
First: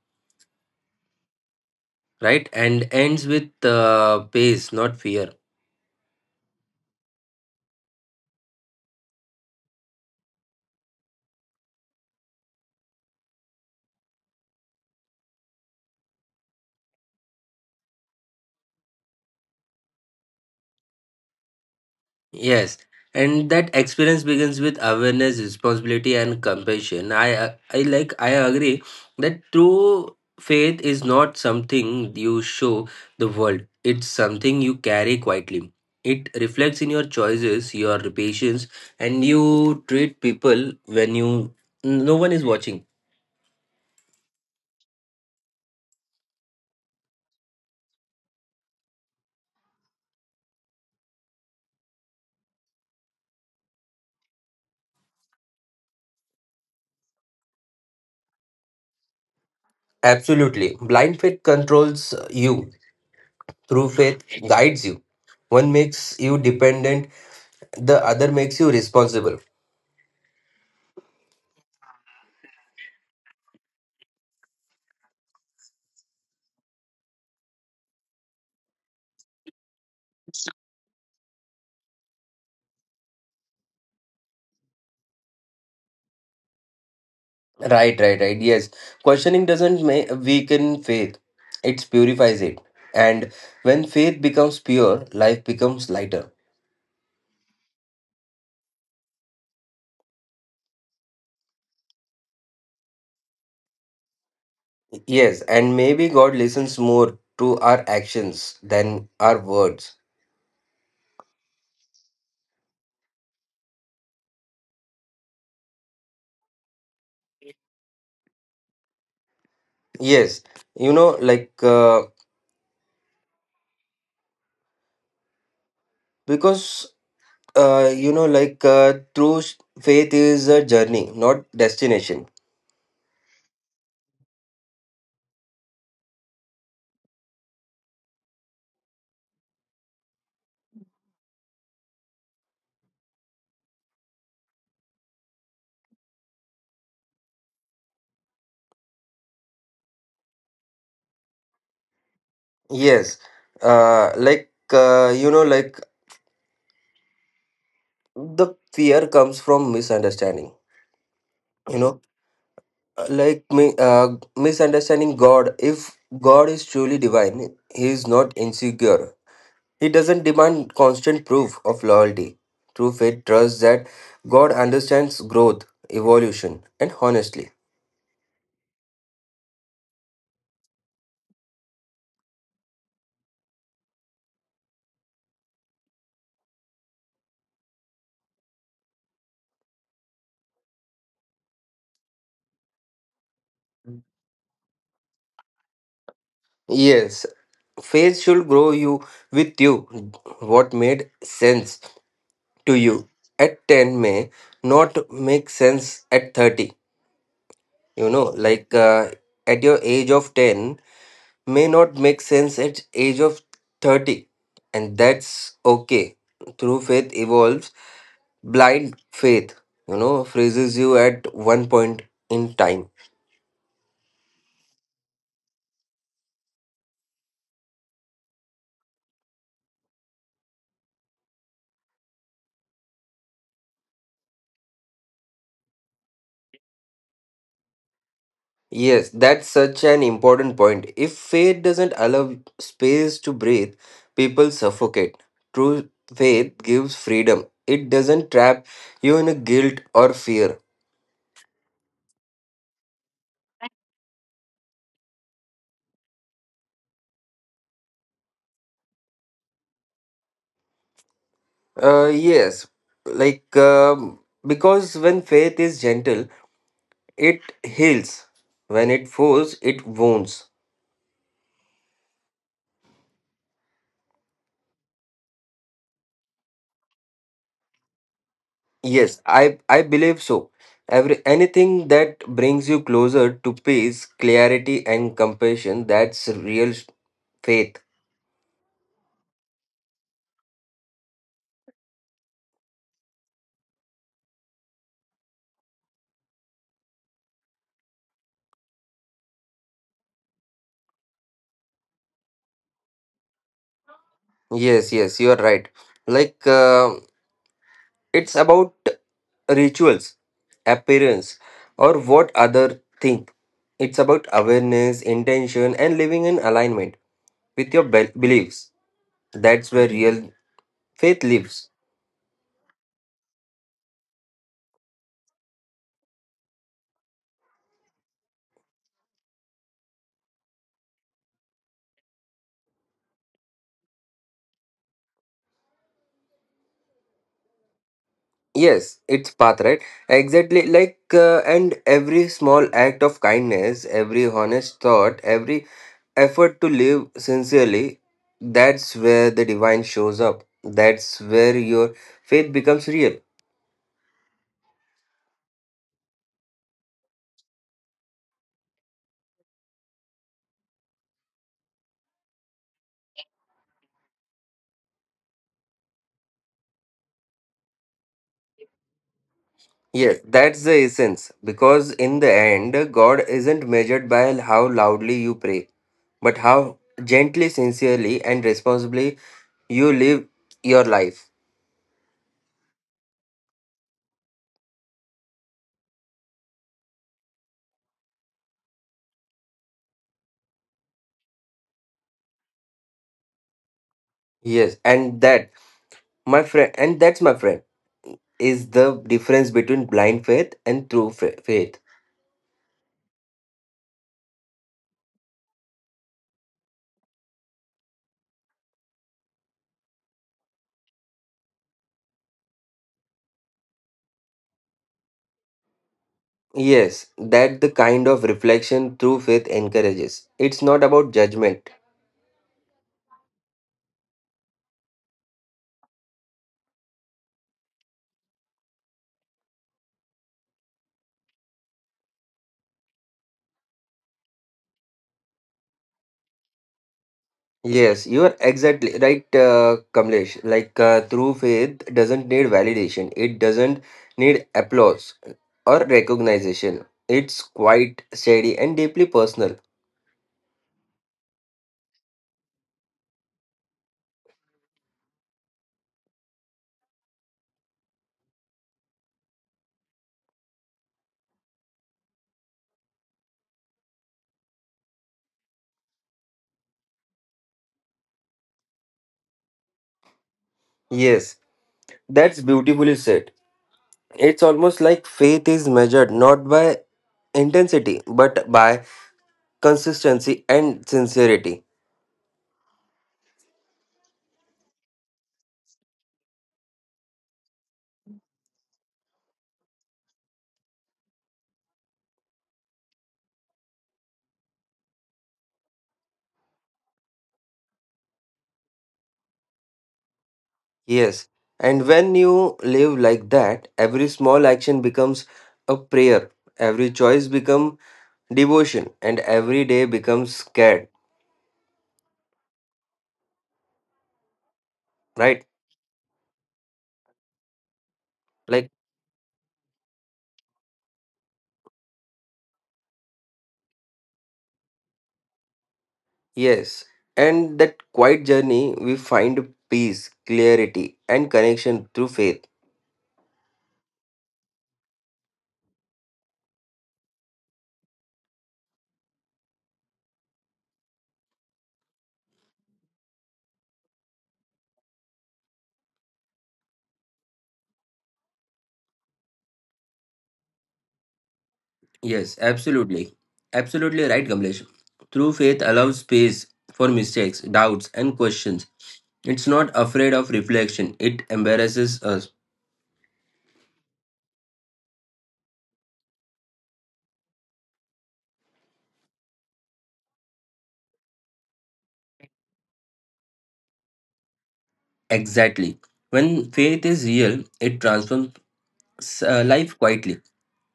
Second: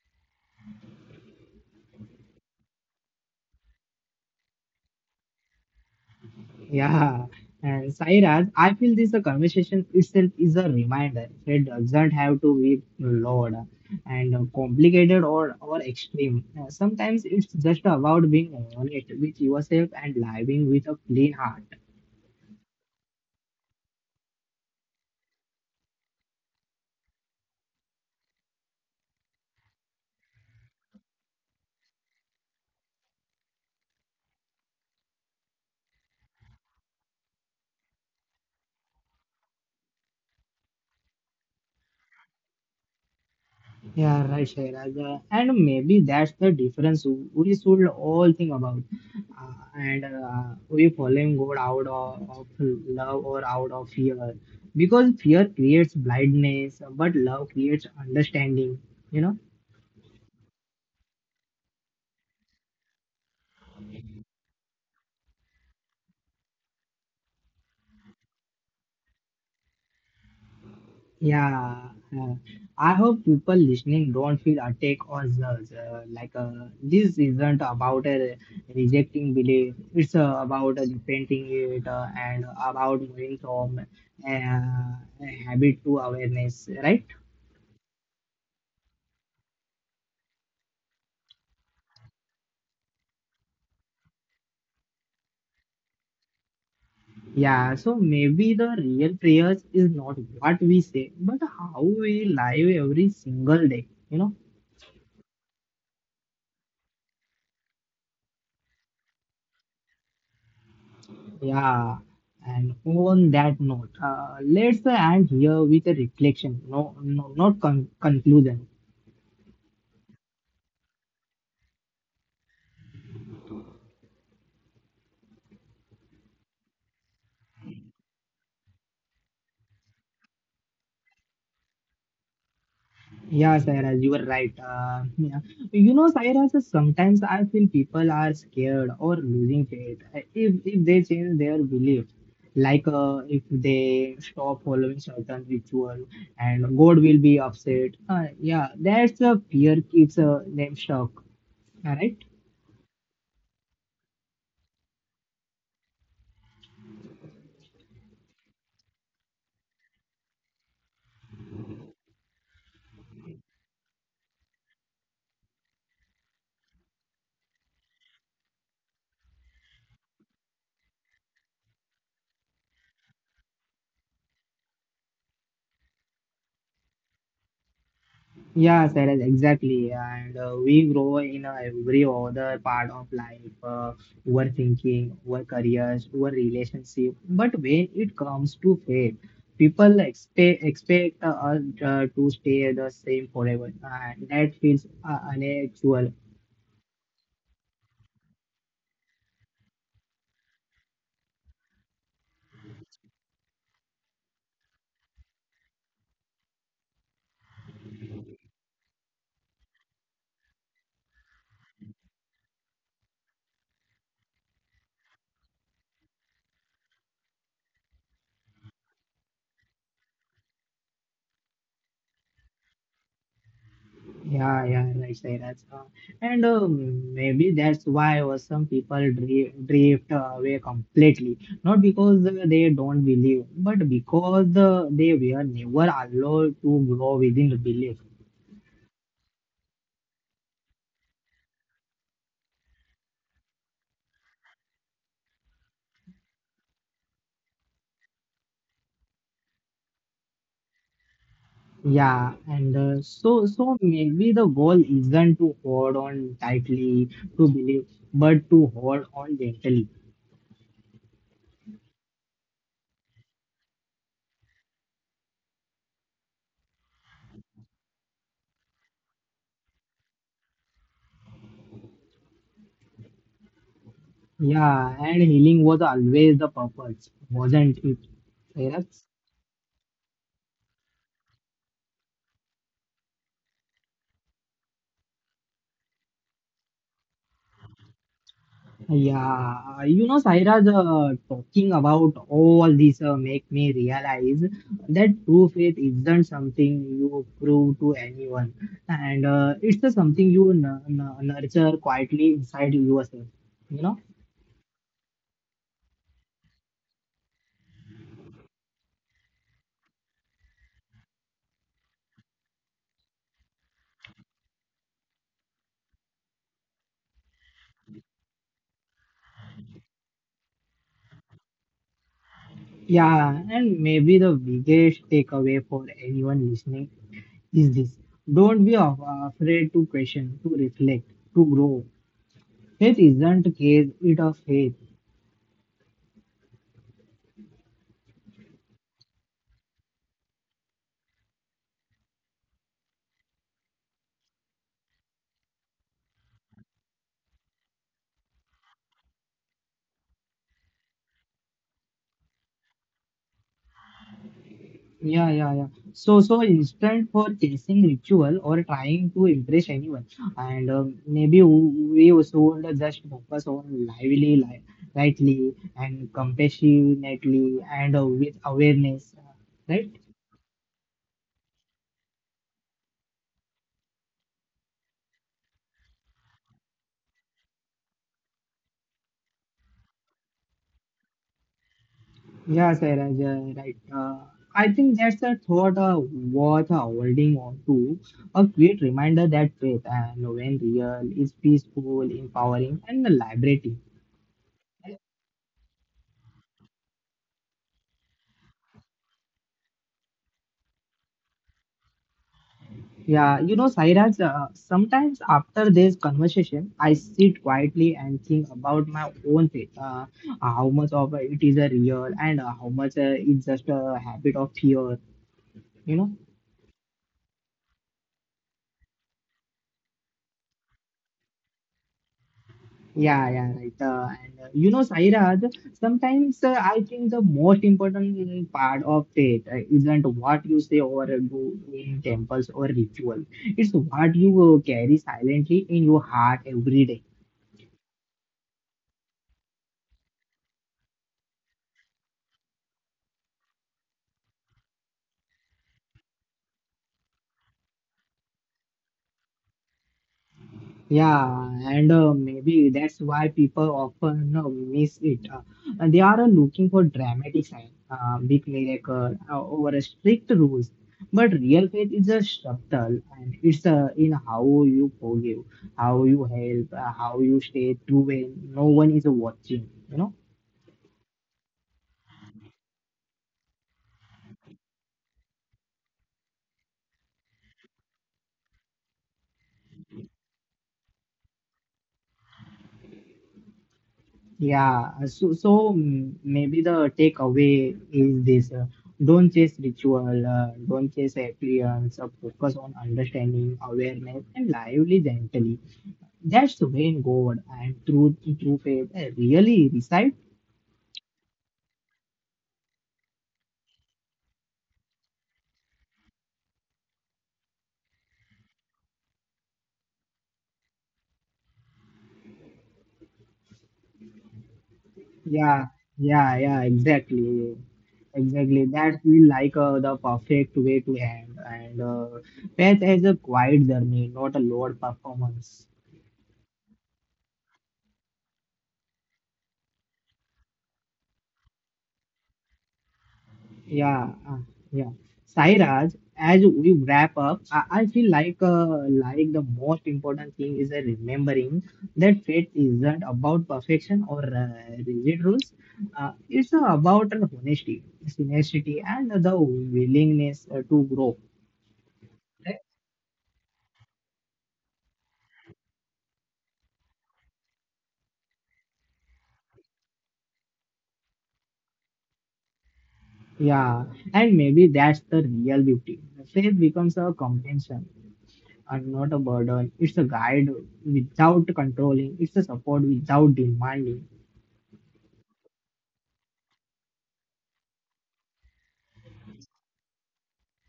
right? And ends with pace, not fear.
Yeah, and Sairaj, I feel this the conversation itself is a reminder. It doesn't have to be loud and complicated or extreme. Sometimes it's just about being honest with yourself and living with a clean heart.
Yes, and that experience begins with awareness, responsibility, and compassion. I like, I agree that true faith is not something you show the world. It's something you carry quietly. It reflects in your choices, your patience, and you treat people when you no one is watching.
Yeah, right, Shairaj. And maybe that's the difference we should all think about. And We following God out of love or out of fear. Because fear creates blindness, but love creates understanding, you know.
Absolutely, blind faith controls you. True faith guides you. One makes you dependent, the other makes you responsible.
Yeah, uh, I hope people listening don't feel attacked or judged. This isn't about rejecting belief. It's about repenting it and about moving from habit to awareness, right?
Right, right, right. Yes. Questioning doesn't weaken faith, it purifies it. And when faith becomes pure, life becomes lighter.
Yeah. So maybe the real prayers is not what we say, but how we live every single day. You know.
Yes, and maybe God listens more to our actions than our words.
Yeah, and on that note, let's end here with a reflection, no, no not conclusion.
Yes, like, because, like, through faith is a journey, not destination.
Yeah, Sairaj, you were right. Yeah. You know, Sairaj, sometimes I feel people are scared or losing faith if they change their belief. If they stop following certain ritual and God will be upset. Yeah, that's a fear keeps them stuck. All right.
Yes, like, like, the fear comes from misunderstanding. you know like misunderstanding God. If God is truly divine, he is not insecure. He doesn't demand constant proof of loyalty. True faith trusts that God understands growth, evolution, and honestly.
Yeah, Sarah, exactly. And we grow in every other part of life, our thinking, our careers, our relationship. But when it comes to faith, people expect us to stay the same forever, and that feels unnatural.
Yes, faith should grow you with you. What made sense to you at 10 may not make sense at 30. Like, at your age of 10 may not make sense at age of 30, and that's okay. Through faith evolves, blind faith, freezes you at one point in time.
Yeah, yeah, right, right. That's, and maybe that's why was some people drift away completely. Not because they don't believe, but because they were never allowed to grow within the belief.
Yes, that's such an important point. If faith doesn't allow space to breathe, people suffocate. True faith gives freedom. It doesn't trap you in a guilt or fear.
Yeah, and so maybe the goal isn't to hold on tightly to believe, but to hold on gently.
Yes, like because when faith is gentle, it heals. When it falls, it wounds.
Yeah, and healing was always the purpose, wasn't it? Sairaj?
Yes, I believe so. Every anything that brings you closer to peace, clarity, and compassion, that's real faith.
Yeah, you know, Sairaj, talking about all this make me realize that true faith isn't something you prove to anyone, and it's something you nurture quietly inside yourself. You know,
Yes, yes, you are right. Like it's about rituals, appearance, or what other think. It's about awareness, intention, and living in alignment with your beliefs. That's where real faith lives.
yeah, and maybe the biggest takeaway for anyone listening is this: don't be afraid to question, to reflect, to grow. Faith isn't case; it a faith.
Yes, it's path, right? Exactly. Like, and every small act of kindness, every honest thought, every effort to live sincerely, that's where the divine shows up. That's where your faith becomes real.
Yeah, yeah, yeah. So instant for chasing ritual or trying to impress anyone, and maybe we also would just focus on lively, li lightly, and compassionately, and with awareness, right?
Yes, that's the essence. Because in the end, God isn't measured by how loudly you pray, but how gently, sincerely, and responsibly you live your life.
Yeah, Sairaj, right. I think that's a thought worth holding on to. A great reminder that faith and when real is peaceful, empowering, and liberating.
Yes, and that, my friend, is the difference between blind faith and true faith.
Yeah, you know, Sairaj, sometimes after this conversation, I sit quietly and think about my own faith. How much of it is a real and how much it's just a habit of fear, you know?
Yes, that the kind of reflection true faith encourages. It's not about judgment.
Yeah, yeah, right. And You know, Sairaj, sometimes I think the most important part of faith isn't what you say or do in temples or ritual. It's what you carry silently in your heart every day.
Yes, you are exactly right, Kamlesh. Like true faith doesn't need validation. It doesn't need applause or recognition. It's quite steady and deeply personal.
Yeah, and maybe that's why people often miss it. And they are looking for dramatic sign, big miracle, over a strict rules. But real faith is a subtle, and it's in how you forgive, how you help, how you stay true when no one is watching. You know.
Yes, that's beautifully said. It's almost like faith is measured not by intensity but by consistency and sincerity.
Yeah, so maybe the takeaway is this: don't chase ritual, don't chase appearance. Focus on understanding, awareness, and lively gently. That's when God and true faith really reside.
Yes. And when you live like that, every small action becomes a prayer, every choice becomes devotion, and every day becomes scared, right?
Yeah, yeah, yeah, exactly, exactly.
Like,
That feel like the perfect way to end and faith as a quiet journey, not a loud performance.
yes. And that quiet journey, we find peace, clarity, and connection through faith.
Yeah, yeah. Sairaj, as we wrap up, I feel like the most important thing is remembering that faith isn't about perfection or rigid rules. It's about honesty, tenacity, and the willingness to grow.
Yes, absolutely. Absolutely right, Kamlesh. True faith allows space for mistakes, doubts, and questions. It's not afraid of reflection, it embarrasses us.
Yeah, and maybe that's the real beauty. Faith becomes a compensation and not a burden. It's a guide without controlling. It's a support without demanding.
Exactly. When faith is real, it transforms life quietly.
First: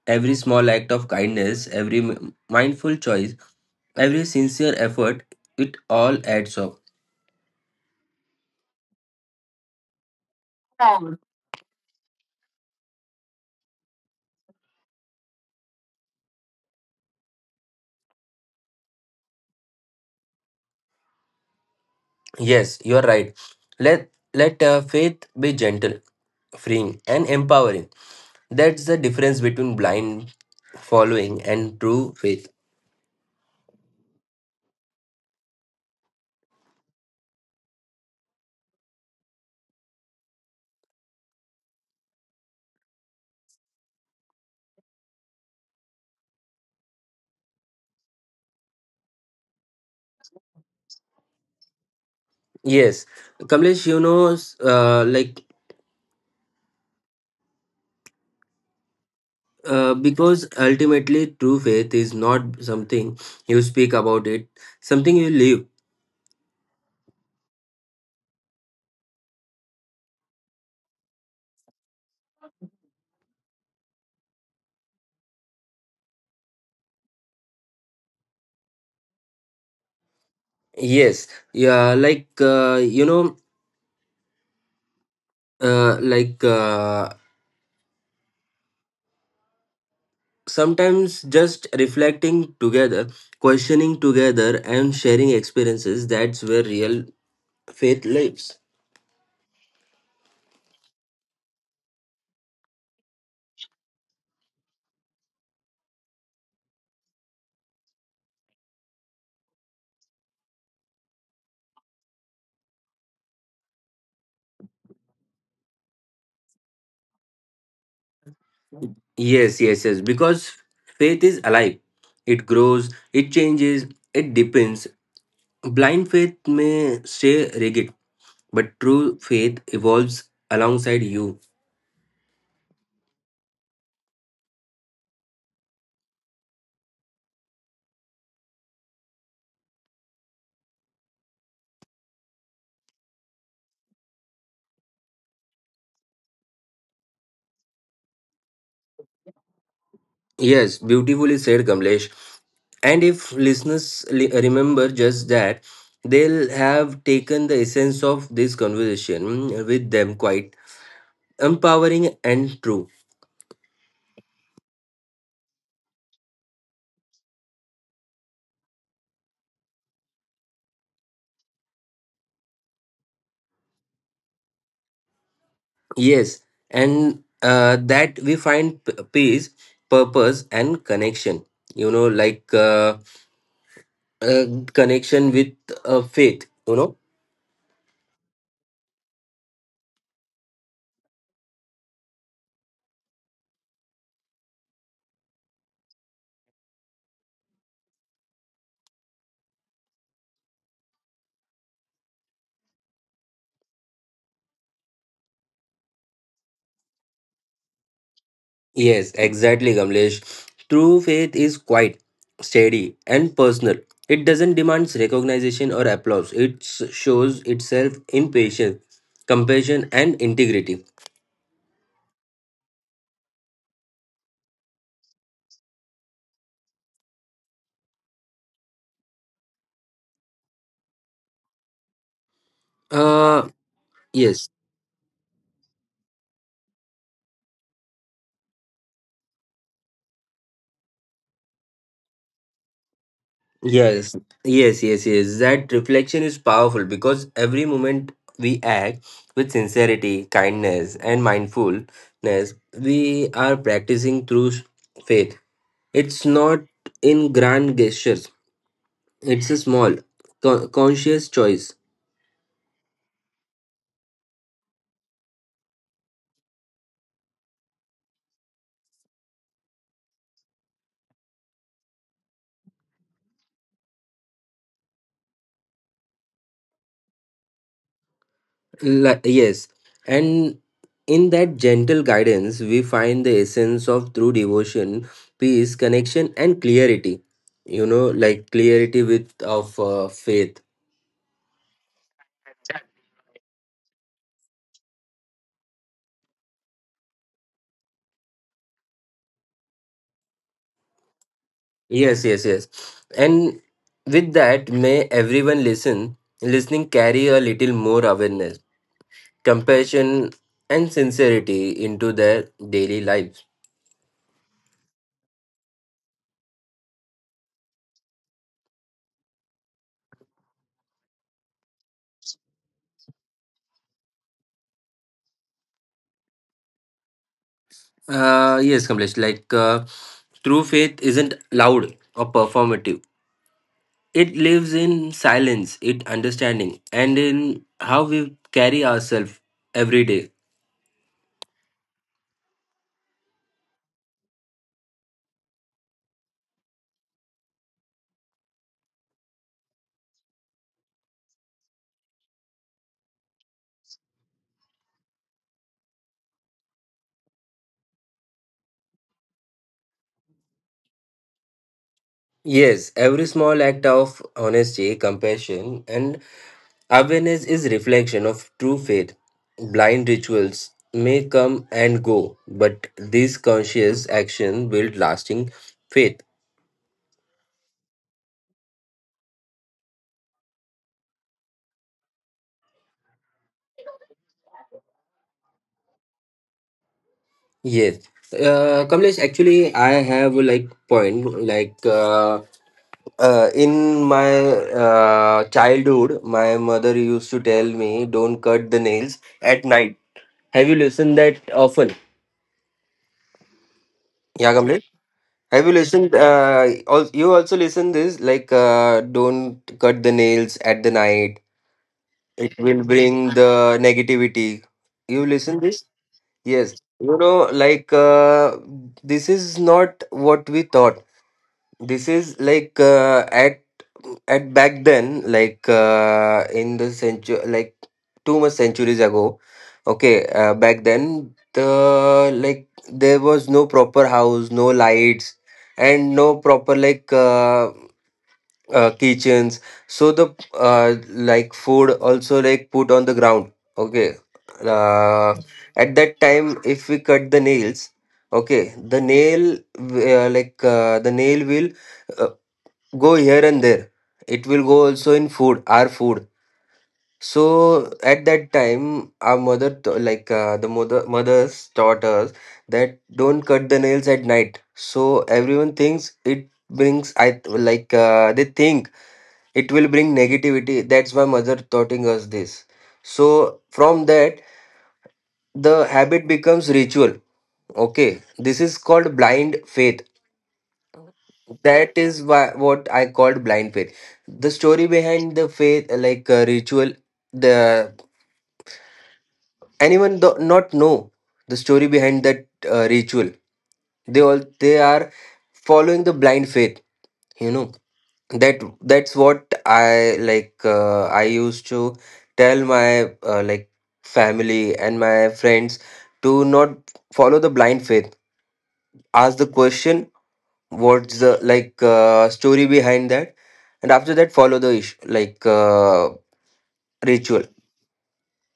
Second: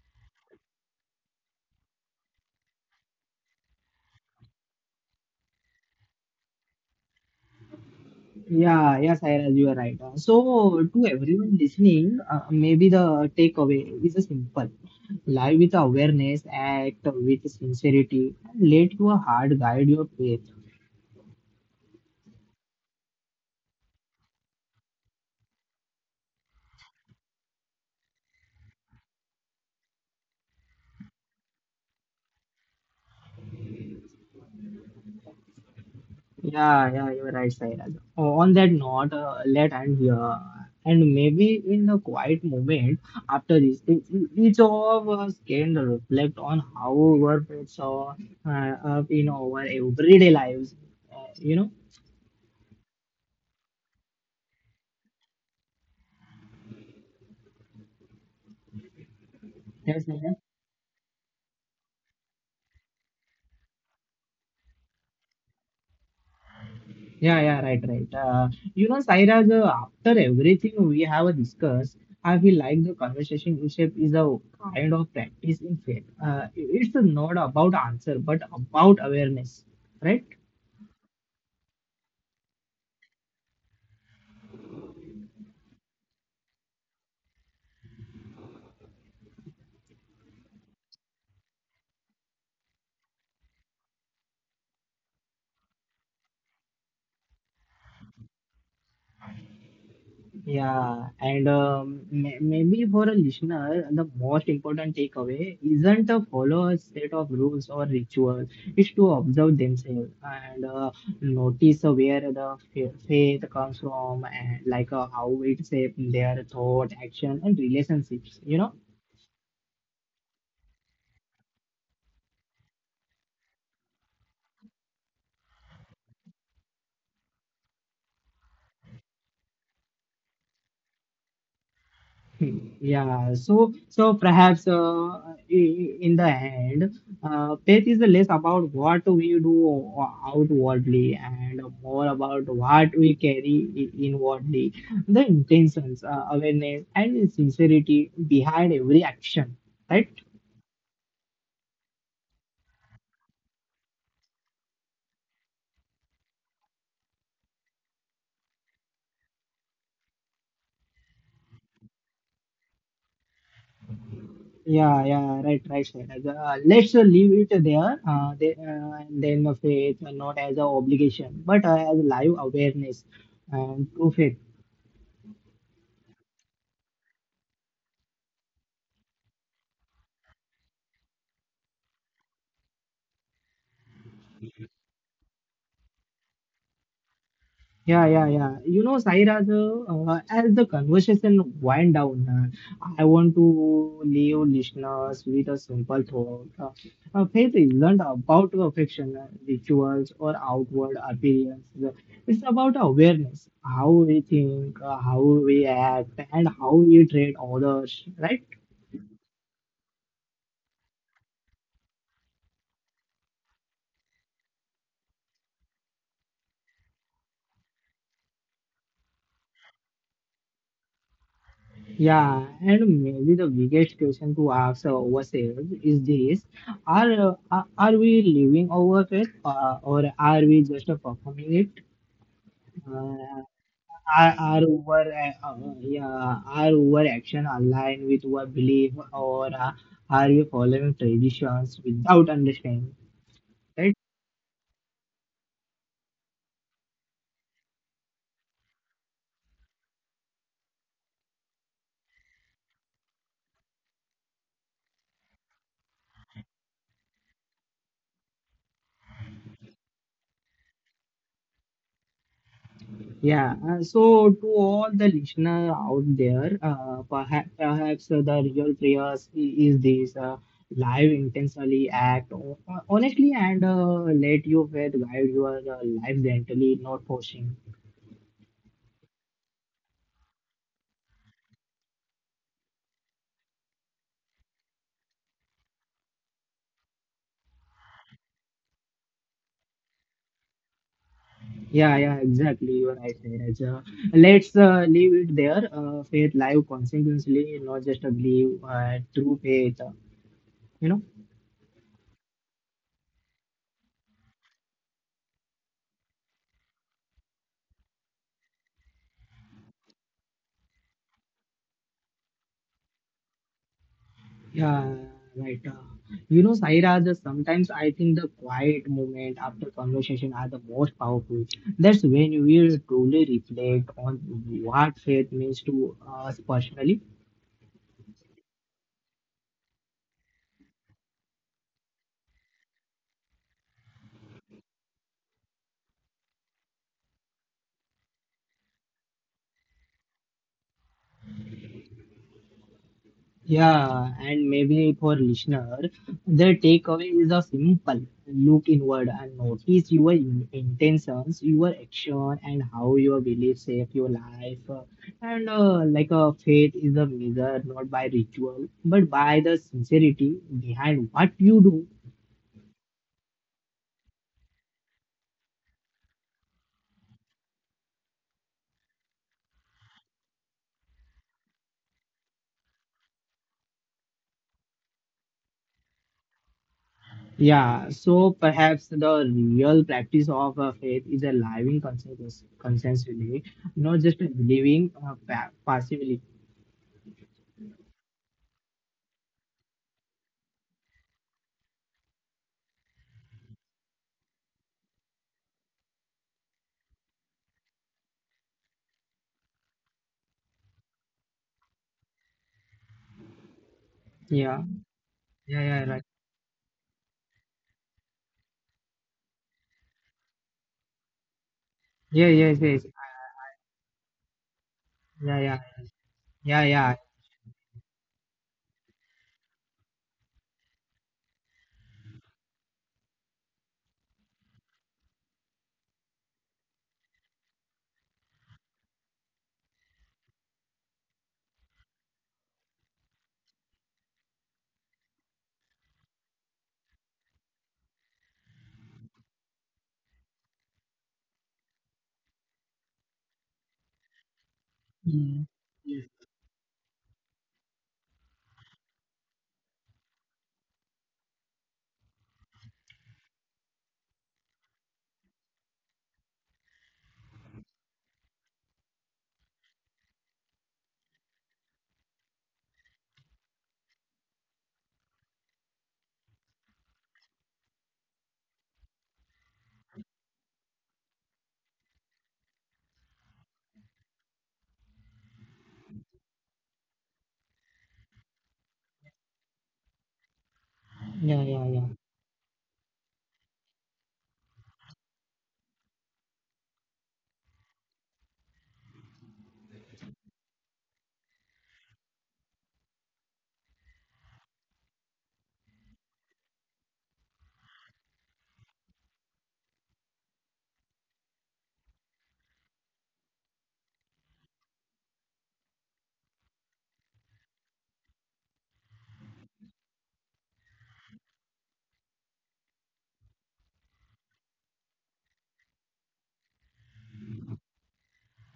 Every small act of kindness, every mindful choice, every sincere effort, it all adds up.
Yeah, yeah, Sairaj, you are right. So, to
Um,
everyone listening, maybe the takeaway is a simple: live with awareness, act with sincerity, and let your heart guide your faith.
Yes, you are right. Let faith be gentle, freeing, and empowering. That's the difference between blind following and true faith.
Yeah, yeah, you are right, Sairaj. On that note, let and here, and maybe in a quiet moment after this, each of us can reflect on how our faith show up in our everyday lives. You know,
Yes, Kamlesh, like
that's it.
because ultimately, true faith is not something you speak about it, something you live.
Yeah, yeah, right, right. You know, Sairaj, after everything we have discussed, I feel like the conversation shape is a kind of practice in fact. It's not about answer, but about awareness, right?
Yes, yeah, like like sometimes just reflecting together, questioning together, and sharing experiences. That's where real faith lives.
Yeah, and maybe for a listener, the most important takeaway isn't to follow a set of rules or rituals, it's to observe themselves and notice where the faith comes from, and how it shapes their thought, action, and relationships. You know,
Yes, yes, yes. Because faith is alive. It grows. It changes. It depends. Blind faith may stay rigid, but true faith evolves alongside you.
yeah, so perhaps in the end, faith is less about what we do outwardly and more about what we carry inwardly. The intentions, awareness, and sincerity behind every action, right?
Yes, beautifully said, Kamlesh. And if listeners remember just that, they'll have taken the essence of this conversation with them quite empowering and true.
Yeah, yeah, right, right, right. Let's leave it there. Then the faith, not as an obligation, but as live awareness and true faith.
Yes, and that we find peace, purpose, and connection. You know, like uh, connection with faith.
Yeah, yeah, yeah. You know, Saira, the, as the conversation wind down, I want to leave listeners with a simple thought. Faith isn't about perfection, rituals, or outward appearance. It's about awareness, how we think, how we act, and how we treat others, right?
Yes, exactly, Kamlesh. True faith is quiet, steady, and personal. It doesn't demand recognition or applause. It shows itself in patience, compassion, and integrity.
Yeah, and maybe the biggest question to ask ourselves is this: Are are we living over it, or are we just performing it? Uh,
Uh, yes,
are our are our action aligned with our belief, or are we following traditions without understanding? Right.
yes, yes, yes, yes. That reflection is powerful because every moment we act with sincerity, kindness, and mindfulness, we are practicing true faith. It's not in grand gestures. It's a small, conscious choice.
Yeah, so to all the listener out there, perhaps the real prayers is this live intentionally act honestly and let your faith guide your life gently, not forcing.
Yes. And in that gentle guidance, we find the essence of true devotion, peace, connection, and clarity. You know, like clarity with of faith.
Yeah, yeah, exactly. You are right, Neeraj. Let's leave it there. Faith live consequently, not just a belief, true faith. You know.
Yes, yes, yes. And with that, may everyone listening carry a little more awareness, compassion, and sincerity into their daily lives.
Yeah, right. You know, Sairaj, sometimes I think the quiet moment after conversation are the most powerful. That's when we will truly reflect on what faith means to us personally.
Yes, Kamlesh. Like, true faith isn't loud or performative. It lives in silence, it understanding, and in how we carry ourselves every day.
Yeah, and maybe for listener, the takeaway is a simple look inward and notice your intentions, your action, and how your beliefs shape your life. And a faith is a measure not by ritual but by the sincerity behind what you do.
Yes, every small act of honesty, compassion, and awareness is reflection of true faith. Blind rituals may come and go, but these conscious actions build lasting faith.
Yeah, so perhaps the real practice of faith is a living consensually, not just believing passively.
Yes. Kamlesh, actually, I have like point like in my childhood, my mother used to tell me, "Don't cut the nails at night." Have you listened that often? Yeah,
Yeah,
Kamlesh.
yeah,
Have you
yeah, right.
listened? You also listen this like, "Don't cut the nails at the night.
Yeah, yes,
It will
yes.
bring the negativity." You
Yeah, yeah,
listen this?
yeah,
Yes.
yeah.
You know, like this is not what we thought. This is like at back then like in the century, like too much centuries ago. Okay, back then the like there was no proper house, no lights, and no proper like kitchens. So the like food also like put on the ground. Okay, uh,
Mm.
at that time if we cut the nails, okay, the nail like the nail will uh, go here and there. It will go also in food, our food. So at that time our like the mothers taught us that don't cut the nails at night. So everyone thinks it brings I like they think it will bring negativity. That's why mother taughting us this. So from that the habit becomes ritual. Okay, this is called blind faith.
Yeah, yeah, yeah.
That is why, what I called blind faith. The story behind the faith, like ritual, the anyone do not know the story behind that ritual. They all they are following the blind faith. You know, that that's what I like. I used to tell my like family and my friends to not follow the blind faith. Ask the question what's the like story behind that, and after that follow the ish like ritual.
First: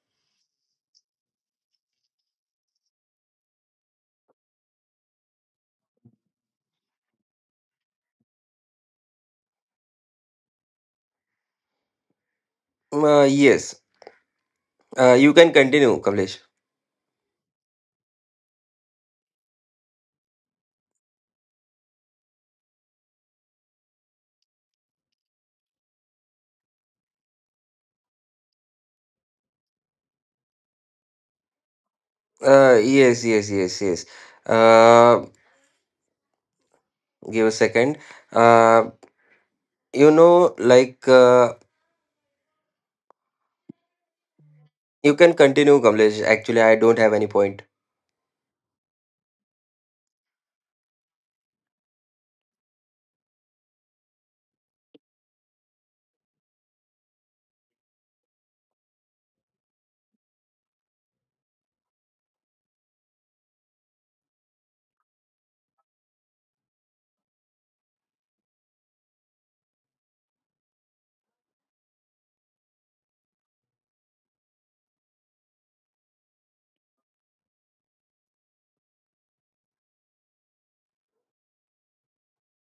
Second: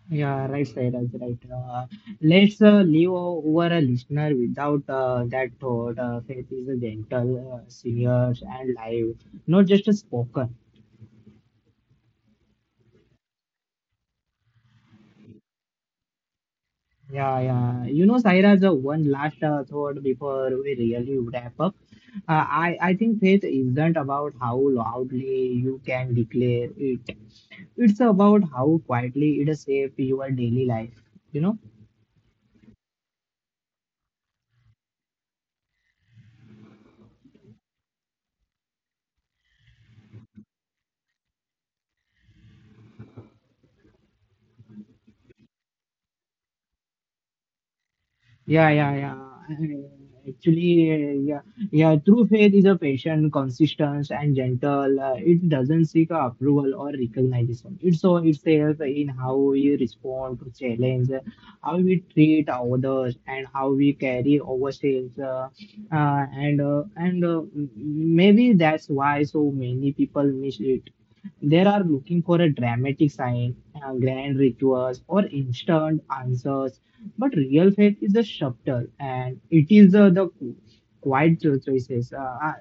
Yeah, right, right, right, right. Let's leave over a listener without that thought. Faith is a gentle, serious, and live, not just a spoken.
Yes, you can continue, Kamlesh.
Yeah, yeah. You know, Saira, the one last thought before we really wrap up. I think faith isn't about how loudly you can declare it. It's about how quietly it shapes your daily life. You know.
Yes, yes, yes, yes. uh, give a second. uh, you know like you can continue, Kamlesh, actually I don't have any point.
Yeah, yeah, yeah. Actually, yeah. True faith is a patient, consistent, and gentle. It doesn't seek approval or recognition. It so itself in how we respond to challenge, how we treat others, and how we carry ourselves. Maybe that's why so many people miss it. They are looking for a dramatic sign, grand rituals, or instant answers but real faith is a subtle and it is the quiet choices,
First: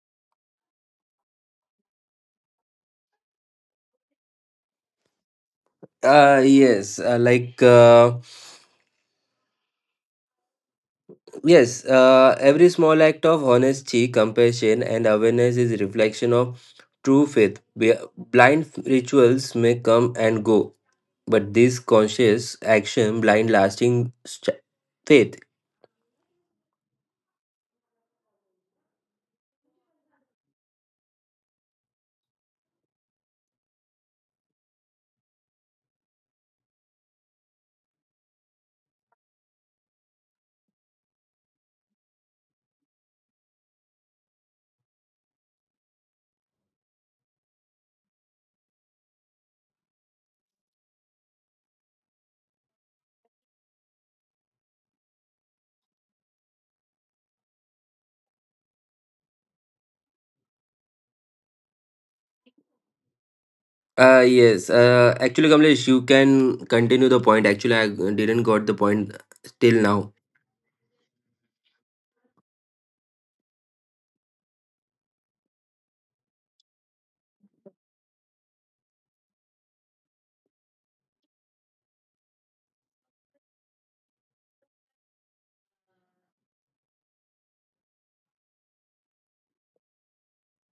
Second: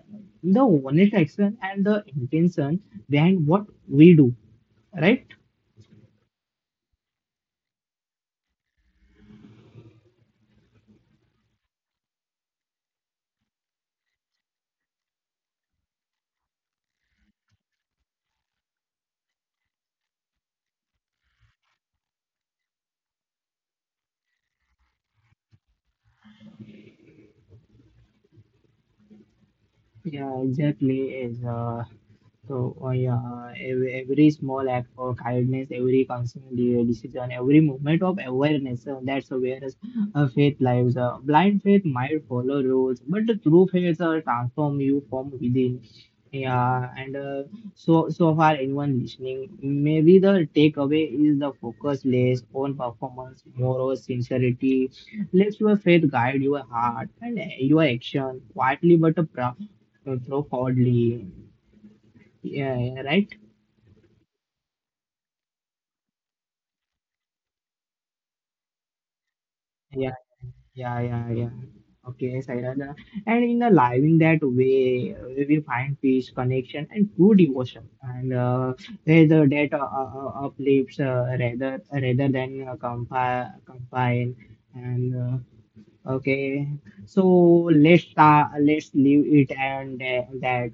the honest action, and the intention behind what we do, right?
yes, like yes, every small act of honesty, compassion, and awareness is reflection of true faith. Blind rituals may come and go, but this conscious action blind lasting faith.
Yeah, exactly. Is so, every small act of kindness, every constant decision, every movement of awareness, that's where faith lives. Blind faith might follow rules, but the true faith transform you from within. Yeah, and so far, anyone listening, maybe the takeaway is the focus less on performance, more on sincerity. Let your faith guide your heart and your action quietly but profoundly. Yeah, yeah, right?
Yes, actually, Kamlesh, you can continue the point. Actually, I didn't got the point till now.
Yeah, yeah, yeah, yeah. Okay, Sairaj. And in the living that way, we find peace, connection, and true devotion. And rather that uplifts rather than compa combine. And uh, okay, so let's leave it and that.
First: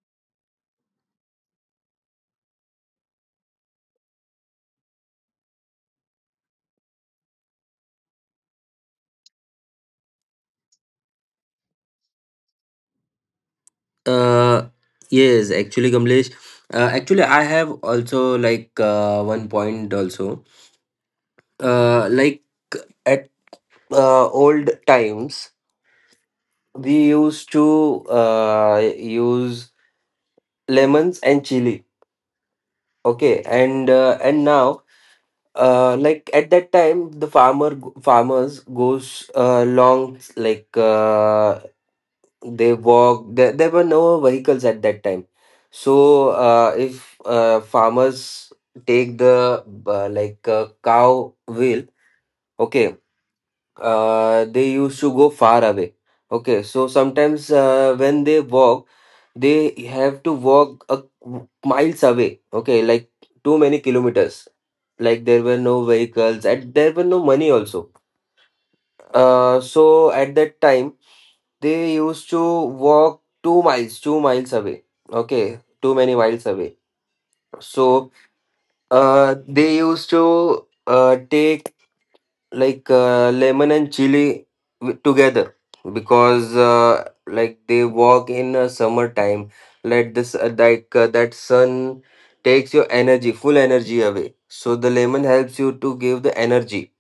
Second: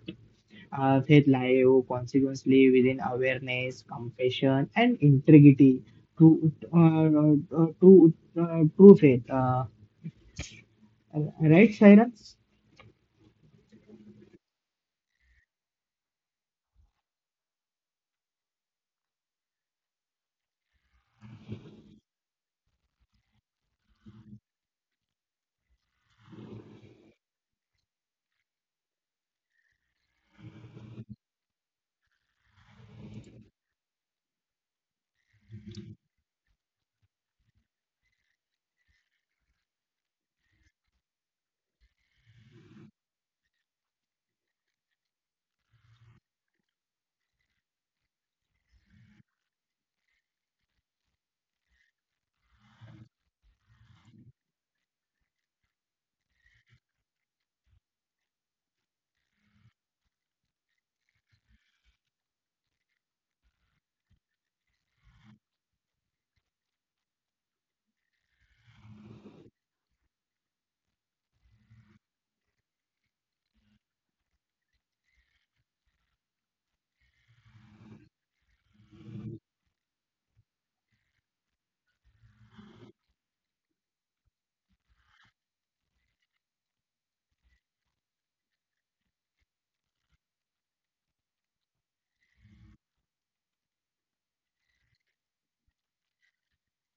Uh, Faith Live, consequently within awareness, compassion, and integrity. True, uh, uh, true, true faith. Right, Cyrus?
Uh, yes, actually, Kamlesh, actually, I have also like one point also. Like at old times, we used to use lemons and chili. Okay, and now like at that time the farmers goes long like they walk there, there were no vehicles at that time. So if farmers take the like cow wheel, okay, they used to go far away. Okay, so sometimes when they walk, they have to walk a, miles away. Okay, like too many kilometers. Like there were no vehicles, and there were no money also. So at that time, they used to walk 2 miles, 2 miles, away. Okay, too many miles away. So they used to take like lemon and chili together, because like they walk in a summertime. Let this like that sun takes your energy, full energy away, so the lemon helps you to give the energy.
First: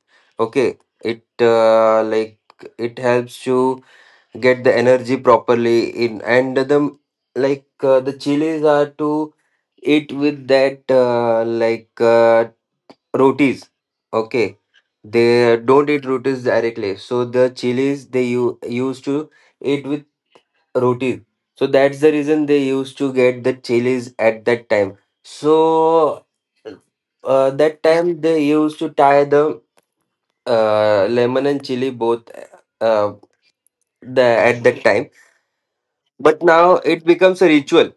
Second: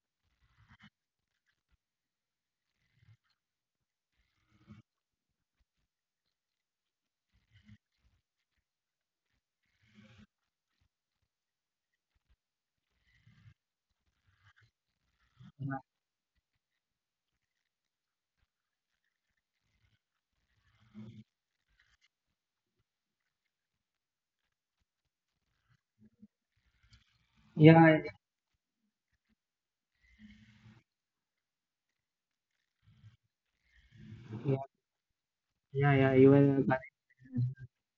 Okay, it like it helps you get the energy properly in. And the like the chilies are to eat with that like rotis. Okay, they don't eat rotis directly, so the chilies they used to eat with roti. So that's the reason they used to get the chilies at that time. So that
Yeah,
time they used to tie the lemon and chili both, uh, the
yeah,
at that time.
yeah, yeah. You
But
were,
now
correct.
it becomes a ritual,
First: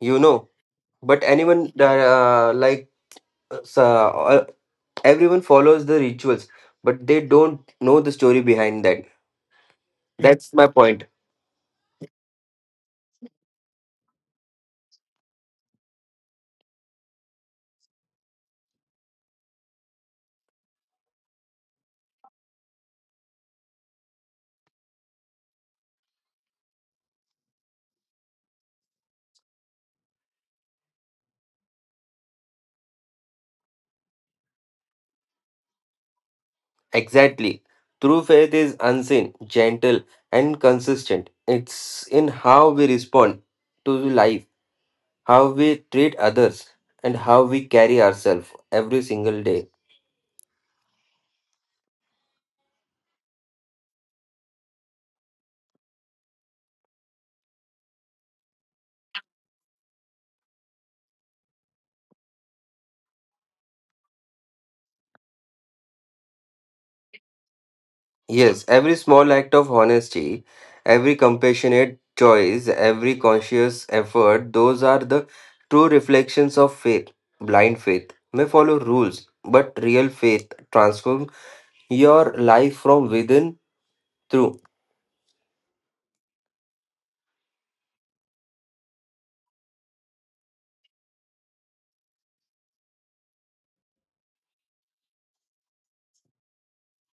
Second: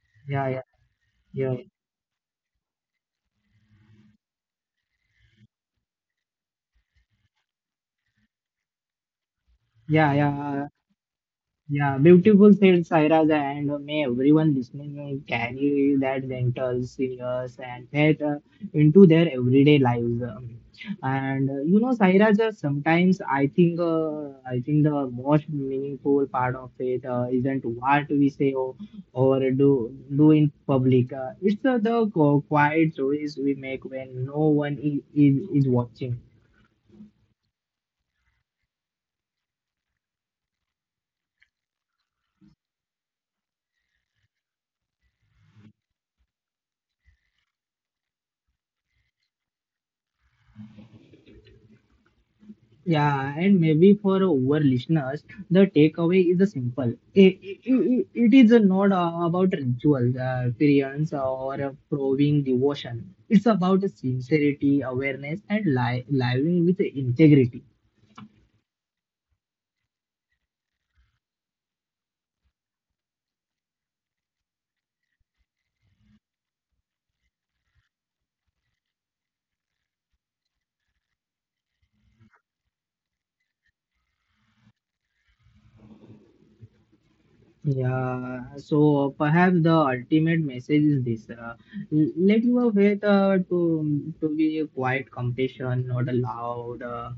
you know.
Yeah, yeah,
But
yeah,
anyone like uh, everyone follows the rituals, but they don't know the story behind that.
yeah,
That's my
yeah.
point.
Yeah, beautiful said Sairaj, and may everyone listening carry that gentle, serious, and that into their everyday lives. And you know, Sairaj, sometimes I think the most meaningful part of it isn't what we say or do in public. It's the quiet choice we make when no one is watching.
Exactly. True faith is unseen, gentle, and consistent. It's in how we respond to life, how we treat others, and how we carry ourselves every single day.
Yeah, and maybe for our listeners, the takeaway is a simple. It is not about ritual, experience, or proving devotion. It's about sincerity, awareness, and living with integrity.
Yes, every small act of honesty, every compassionate choice, every conscious effort, those are the true reflections of faith. Blind faith may follow rules, but real faith transforms your life from within through.
Yeah, so perhaps the ultimate message is this. Let your faith to be a quiet compassion, not a loud uh,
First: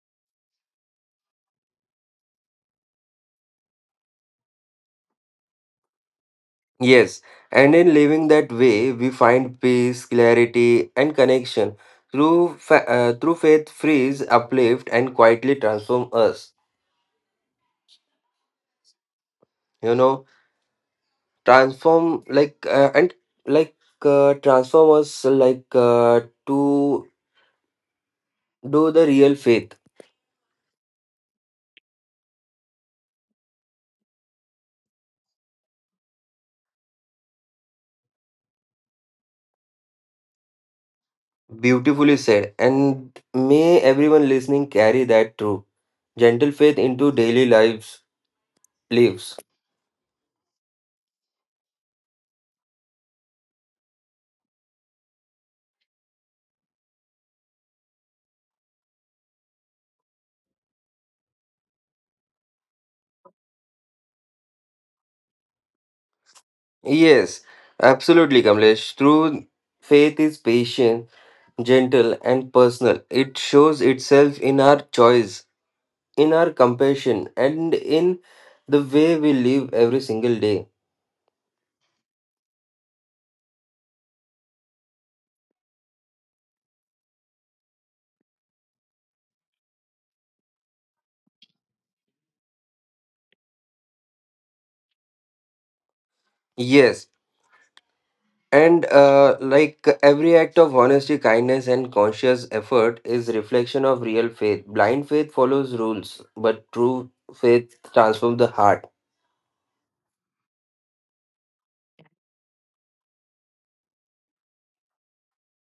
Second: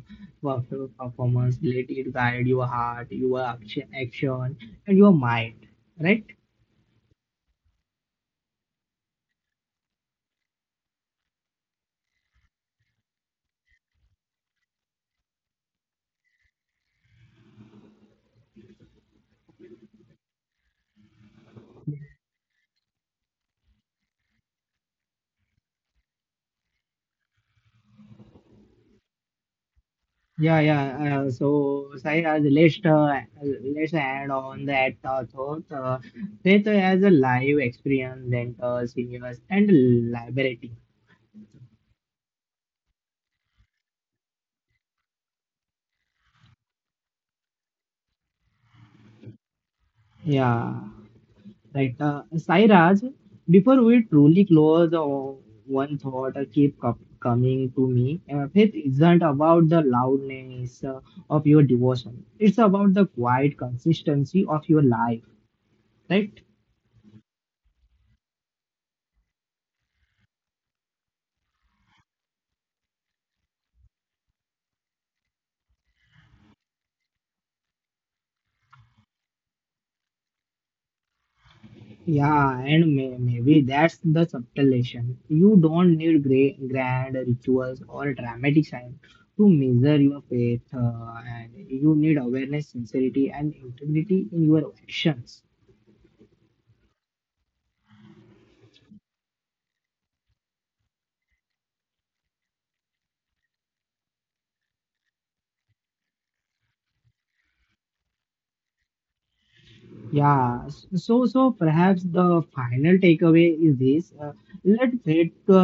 perf- performance. Let it guide your heart, your action and your mind. Right?
Yes, and in living that way, we find peace, clarity, and connection. Through faith, frees, uplift, and quietly transform us. You know. Transform like and like transform us like to do the real faith.
Yeah, yeah. So, Sai, let's add on that thought. Faith as a live experience, then enters, universe, and liberating.
Beautifully said, and may everyone listening carry that through gentle faith into daily lives.
Yeah. Right. Sai Raj, before we truly close, one thought keep coming to me. Faith isn't about the loudness of your devotion. It's about the quiet consistency of your life. Right?
Yes, absolutely, Kamlesh, true faith is patient, gentle and personal. It shows itself in our choice, in our compassion, and in the way we live every single day.
Yeah, and maybe that's the subtle lesson. You don't need grand rituals or dramatic sign to measure your faith, and you need awareness, sincerity, and integrity in your actions.
Yes. And like every act of honesty, kindness, and conscious effort is reflection of real faith. Blind faith follows rules, but true faith transforms the heart.
Yeah, so so perhaps the final takeaway is this: let faith uh,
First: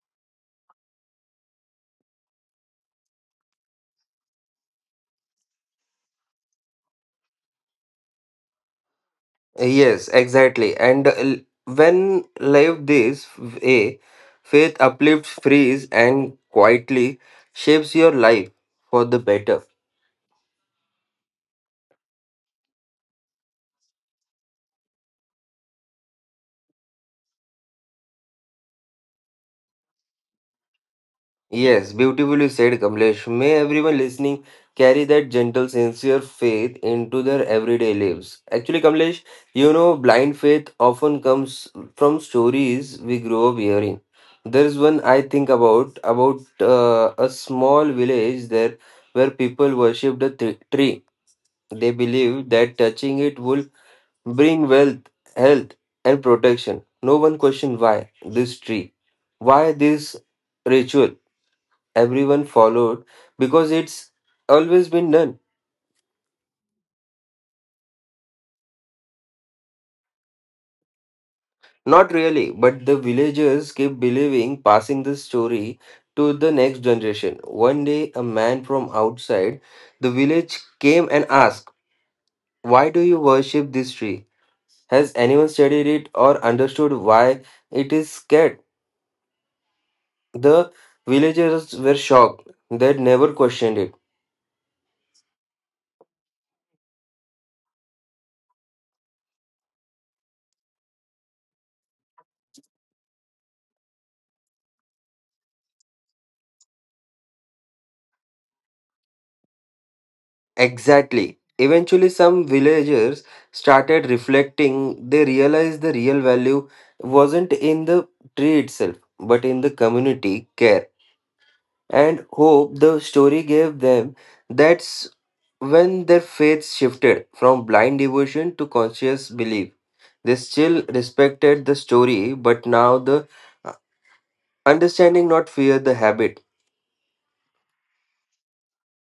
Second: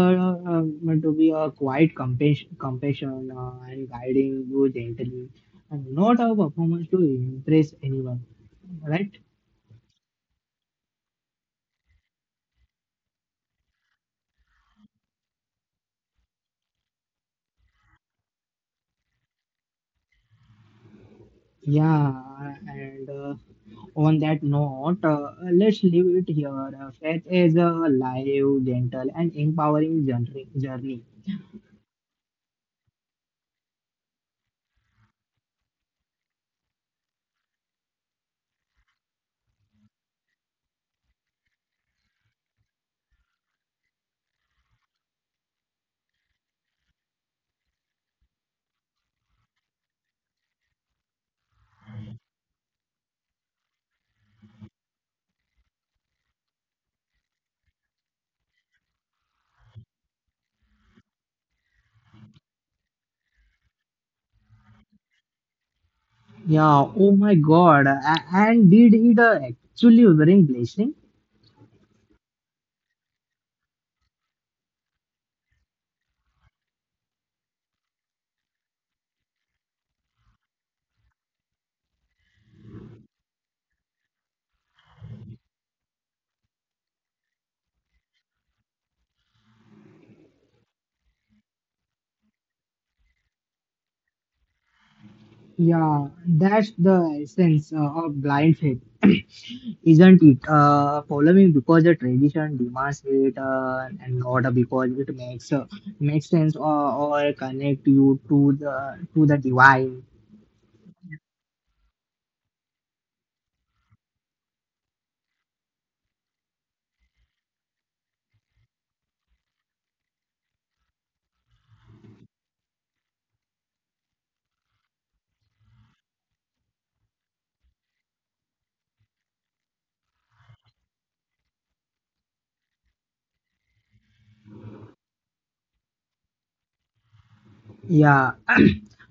uh, to be a quiet compassion, and guiding you gently, and not a performance to impress anyone, right?
Yes, exactly. When lived this way, faith uplifts, frees, and quietly shapes your life for the better.
Yeah, and on that note, let's leave it here. Faith is a live, gentle, and empowering journey.
Yes, beautifully said, Kamlesh. May everyone listening carry that gentle, sincere faith into their everyday lives. Actually, Kamlesh, you know, blind faith often comes from stories we grow up hearing. There's one I think about a small village there where people worship the tree. They believe that touching it will bring wealth, health, and protection. No one questioned why this tree, why this ritual. Everyone followed because it's always been done.
Yeah, oh my God, and did it actually bring blessing?
Not really, but the villagers kept believing, passing the story to the next generation. One day, a man from outside the village came and asked, why do you worship this tree? Has anyone studied it or understood why it is scared? The villagers were shocked. They'd never questioned it.
Yeah, that's the essence of blind faith, isn't it? Following because the tradition demands it, and not because it makes makes sense or connect you to the divine.
Exactly. Eventually, some villagers started reflecting. They realized the real value wasn't in the tree itself, but in the community care and hope the story gave them. That's when their faith shifted from blind devotion to conscious belief. They still respected the story, but now the understanding, not fear, the habit.
Yeah,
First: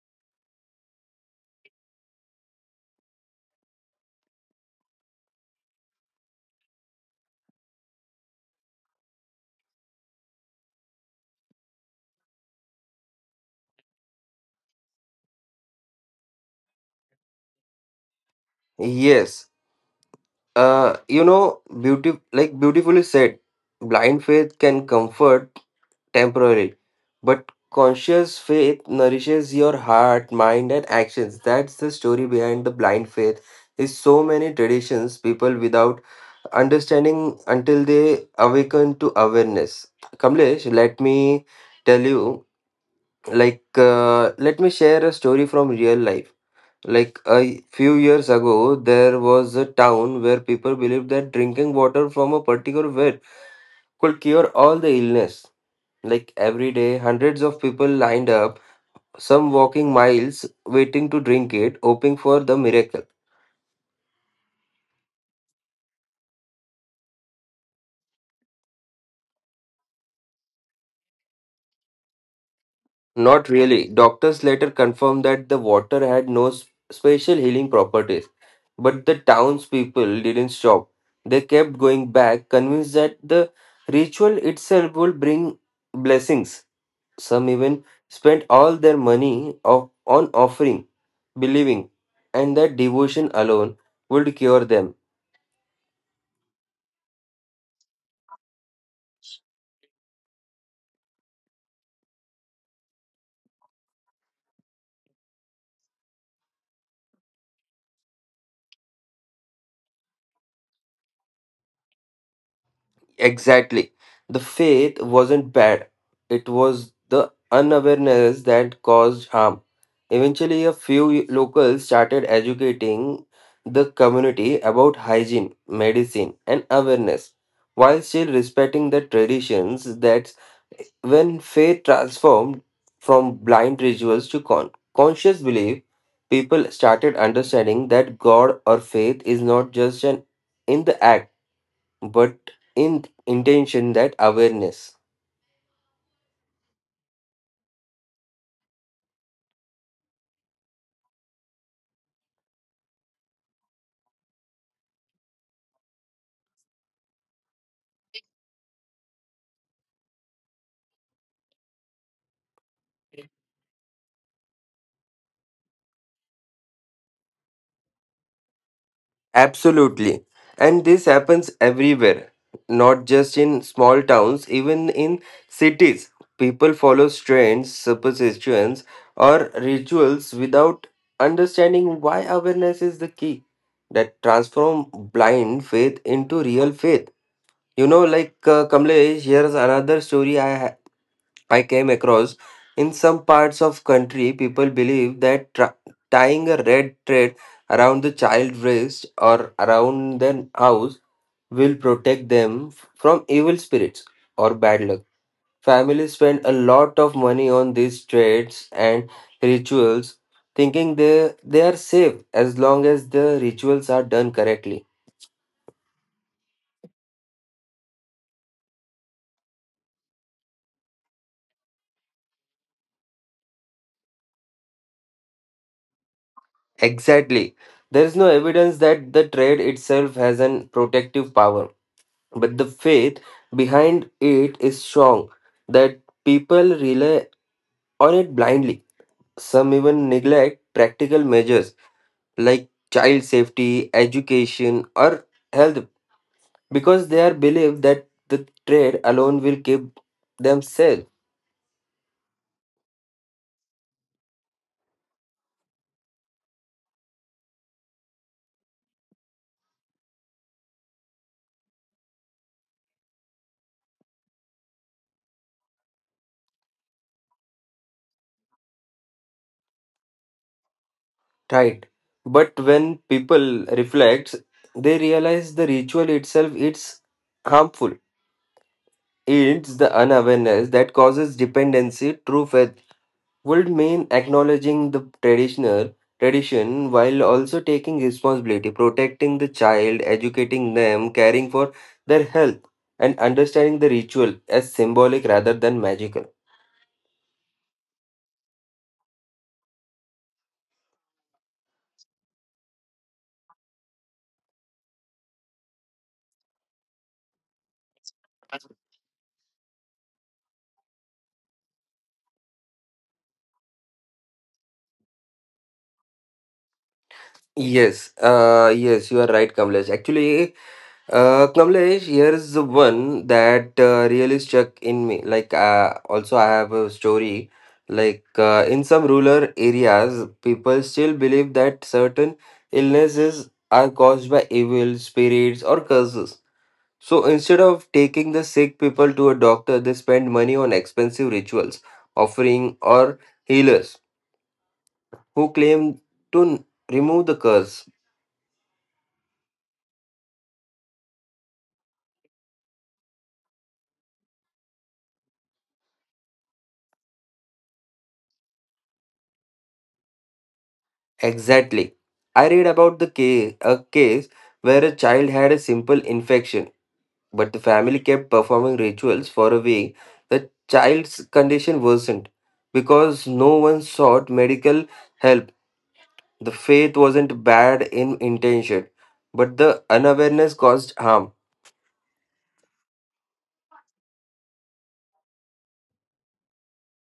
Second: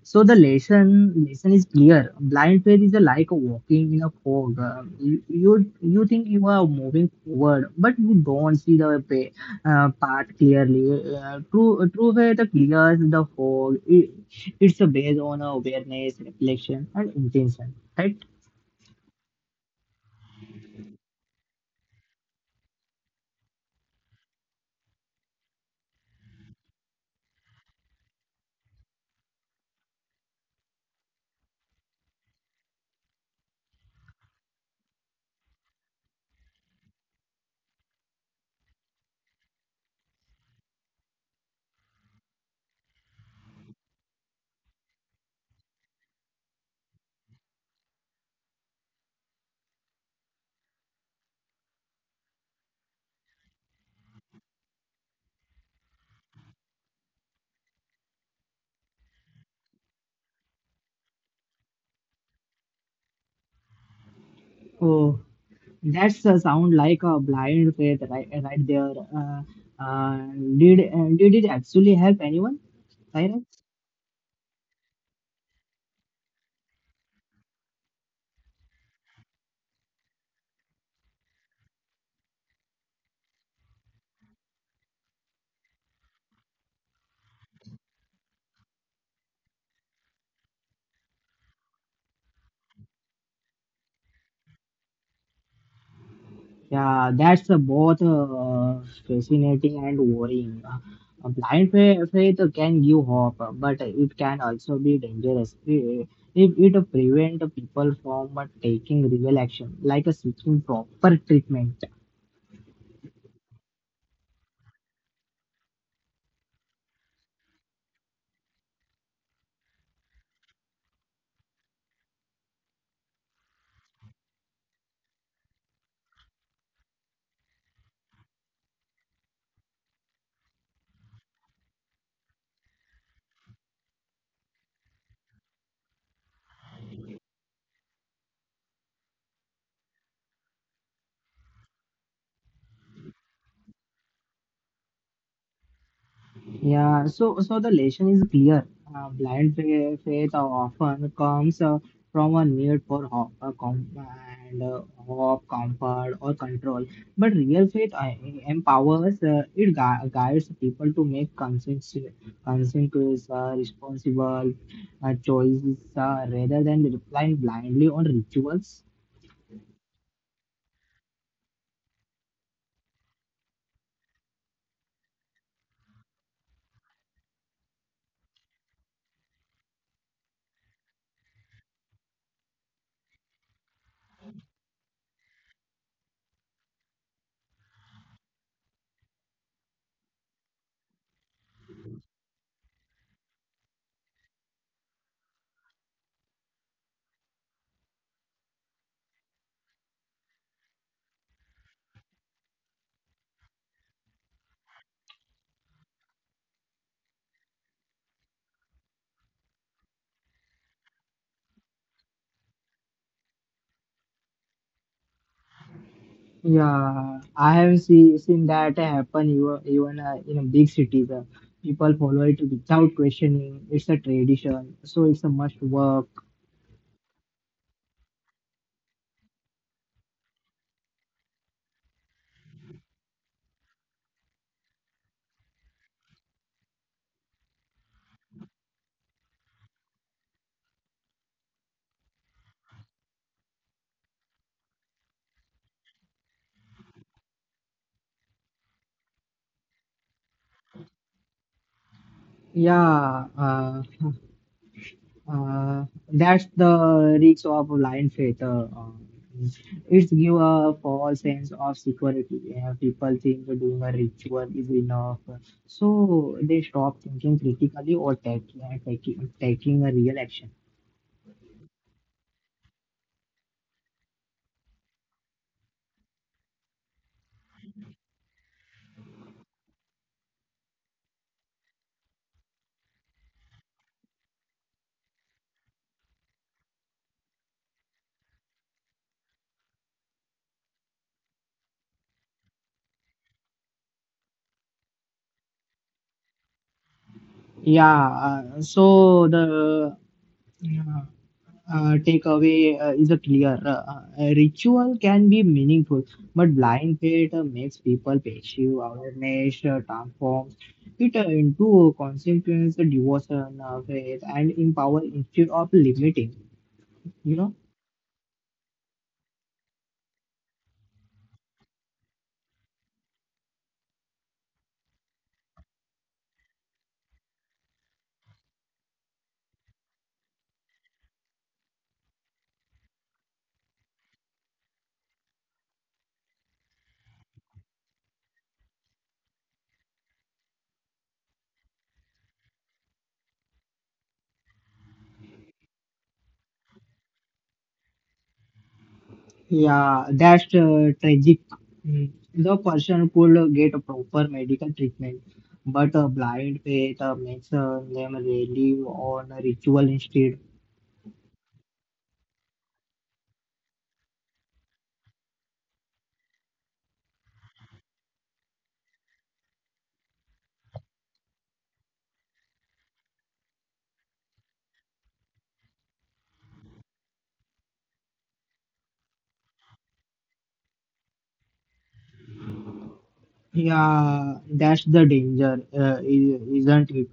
so the lesson is clear. Blind faith is like walking in a fog. You think you are moving forward, but you don't see the path clearly. True faith clears the fog. It, it's based on awareness, reflection, and intention. Right?
Yes. You know, beauty like beautifully said, blind faith can comfort temporary, but conscious faith nourishes your heart, mind, and actions. That's the story behind the blind faith. Is so many traditions people without understanding until they awaken to awareness. Kamlesh, let me tell you, like, let me share a story from real life. Like a few years ago, there was a town where people believed that drinking water from a particular well could cure all the illness. Like every day, hundreds of people lined up, some walking miles waiting to drink it, hoping for the miracle.
Oh, that's sound like a blind faith right there. Uh, uh, did it actually help anyone? Cyrus?
Not really. Doctors later confirmed that the water had no special healing properties. But the townspeople didn't stop. They kept going back, convinced that the ritual itself would bring blessings. Some even spent all their money of, on offering, believing, and that devotion alone would cure them.
Yeah, that's both fascinating and worrying. Faith can give hope, but it can also be dangerous if it prevent people from taking real action, like seeking proper treatment.
Exactly. The faith wasn't bad, it was the unawareness that caused harm. Eventually, a few locals started educating the community about hygiene, medicine, and awareness, while still respecting the traditions that when faith transformed from blind rituals to conscious belief, people started understanding that God or faith is not just an in the act, but in intention that awareness.
Yeah, so so the lesson is clear. Uh, blind faith often comes from a need for hope, com- and hope, comfort, or control. But real faith empowers. It guides people to make conscientious, responsible choices rather than relying blindly on rituals.
Absolutely. And this happens everywhere, not just in small towns, even in cities. People follow trends, superstitions, or rituals without understanding why awareness is the key that transform blind faith into real faith. You know, Kamlesh, here's another story I came across in some parts of country people believe that tying a red thread around the child's wrist or around the house will protect them from evil spirits or bad luck. Families spend a lot of money on these threads and rituals thinking they are safe as long as the rituals are done correctly.
Yeah, I have seen that happen even in a big cities. People follow it without questioning. It's a tradition, so it's a must work.
Exactly. There is no evidence that the thread itself has an protective power but the faith behind it is strong that people rely on it blindly. Some even neglect practical measures like child safety, education, or health because they are believed that the trade alone will keep themselves
Yeah, uh, that's the risk of blind faith. Uh, it's give a false sense of security. People think doing a ritual is enough, so they stop thinking critically or taking a real action.
tight. But when people reflect, they realize the ritual itself is harmful. It's the unawareness that causes dependency. True would mean acknowledging the traditional tradition while also taking responsibility, protecting the child, educating them, caring for their health, and understanding the ritual as symbolic rather than magical.
Yeah, so the Yeah, takeaway is a clear a ritual can be meaningful, but blind faith makes people passive, awareness transforms it into consequence, devotion, faith, and empower instead of limiting. You know,
Yes, yes, you are right, Kamlesh. Actually, Kamlesh, here's the one that really stuck in me. Like, also, I have a story. Like, in some rural areas, people still believe that certain illnesses are caused by evil spirits or curses. So, instead of taking the sick people to a doctor, they spend money on expensive rituals, offering, or healers who claim to remove the curse.
yeah, that's tragic. Mm. The person could get a proper medical treatment, but blind faith makes them relieve on a ritual instead.
Exactly. I read about a case where a child had a simple infection, but the family kept performing rituals for a week. The child's condition worsened because no one sought medical help. The faith wasn't bad in intention, but the unawareness caused harm.
Yeah, that's the danger, isn't it?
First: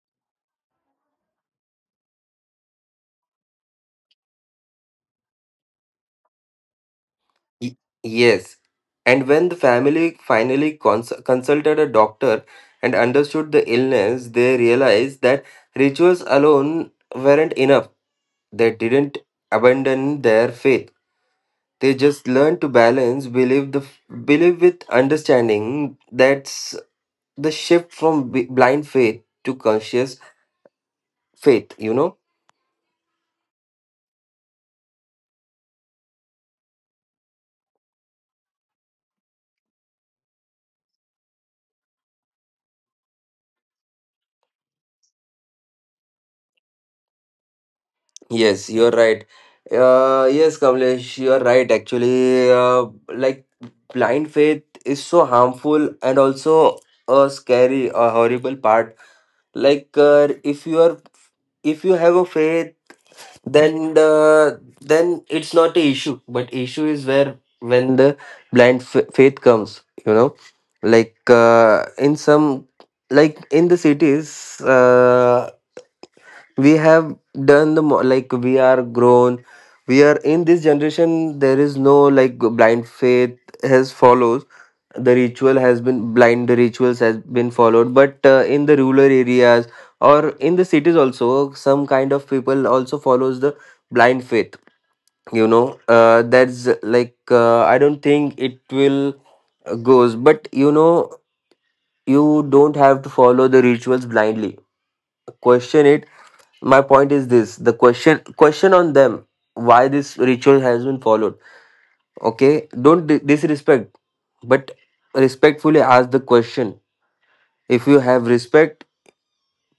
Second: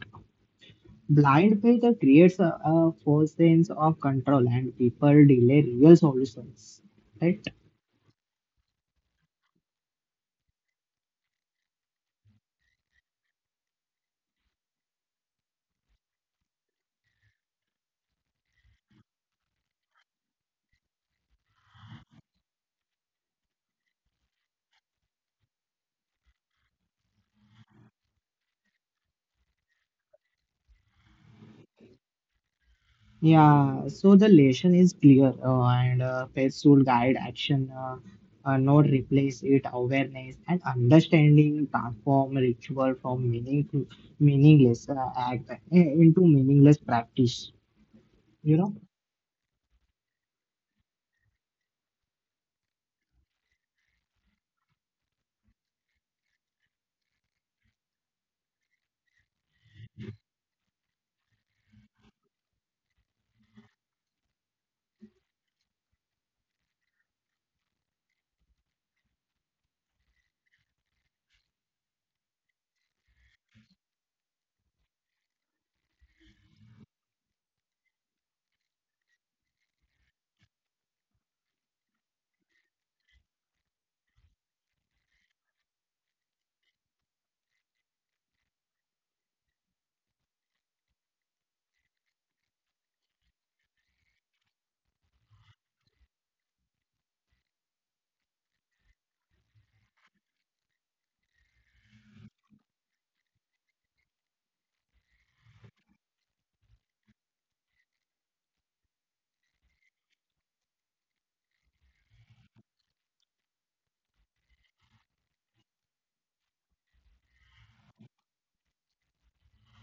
Blind faith creates a false sense of control and people delay real solutions, right?
Y- Yes. And when the family finally consulted a doctor and understood the illness, they realized that rituals alone weren't enough. They didn't abandon their faith. They just learned to balance believe with understanding. That's the shift from blind faith to conscious faith. You know.
Yeah, so the lesson is clear and faith should guide action, not replace it. Awareness and understanding transform ritual from meaningful, meaningless act into meaningless practice, you
Yes,
know?
you're right. Yes, Kamlesh, you're right. Actually, like blind faith is so harmful and also a scary, a horrible part. Like, if you have a faith, then then it's not a issue. But issue is where when the blind faith comes, you know, like uh, in some, like in the cities. We have done the like we are in this generation. There is no like blind faith has follows the ritual has been blind, the rituals has been followed, but in the rural areas or in the cities also some kind of people also follows the blind faith, you know. That's like I don't think it will goes, but you know, you don't have to follow the rituals blindly, question it. My point is this, the question on them, why this ritual has been followed. Okay, don't disrespect, but respectfully ask the question. If you have respect,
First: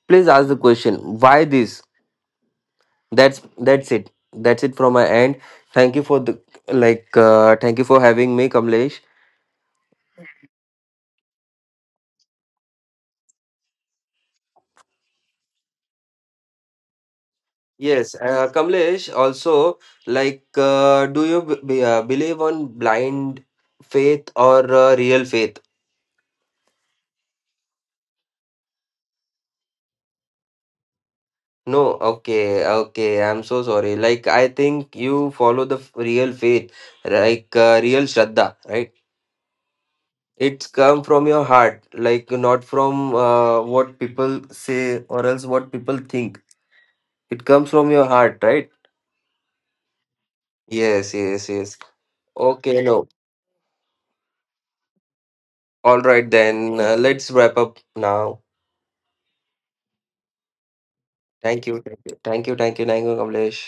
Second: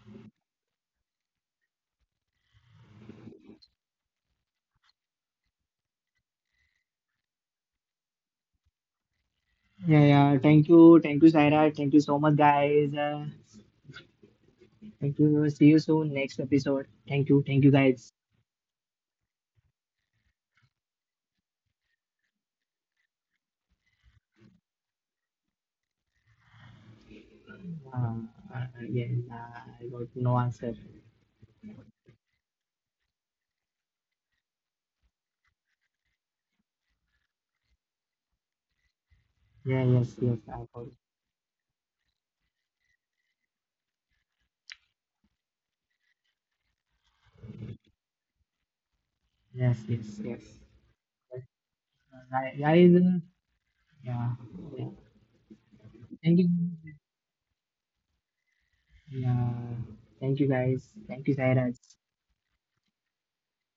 please ask the question, why this. That's it. From my end. Thank you for the thank you for having me, Kamlesh.
Yeah, yeah. Thank you. Thank you, Saira. Thank you so much, guys. Thank you. See you soon next episode. Thank you. Thank you guys.
Yes, Kamlesh also, like, do you believe on blind faith or real faith?
Uh, yeah, I got no answer.
No, okay, okay. I'm so sorry. Like, I think you follow the real faith, like real Shraddha, right?
Yeah, yes, yes, I
It's
got.
come from your heart, like not from what people say or else what people think. It comes from your heart, right?
Yes, yes, yes.
Yes, yes, yes.
Guys,
Okay,
guys,
no.
yeah, yeah.
All
Thank
right,
you.
then. Let's wrap up now.
Yeah. Thank you guys. Thank you, Sairaj.
Thank you. Thank you. Thank you. Thank you, thank you, Kamlesh.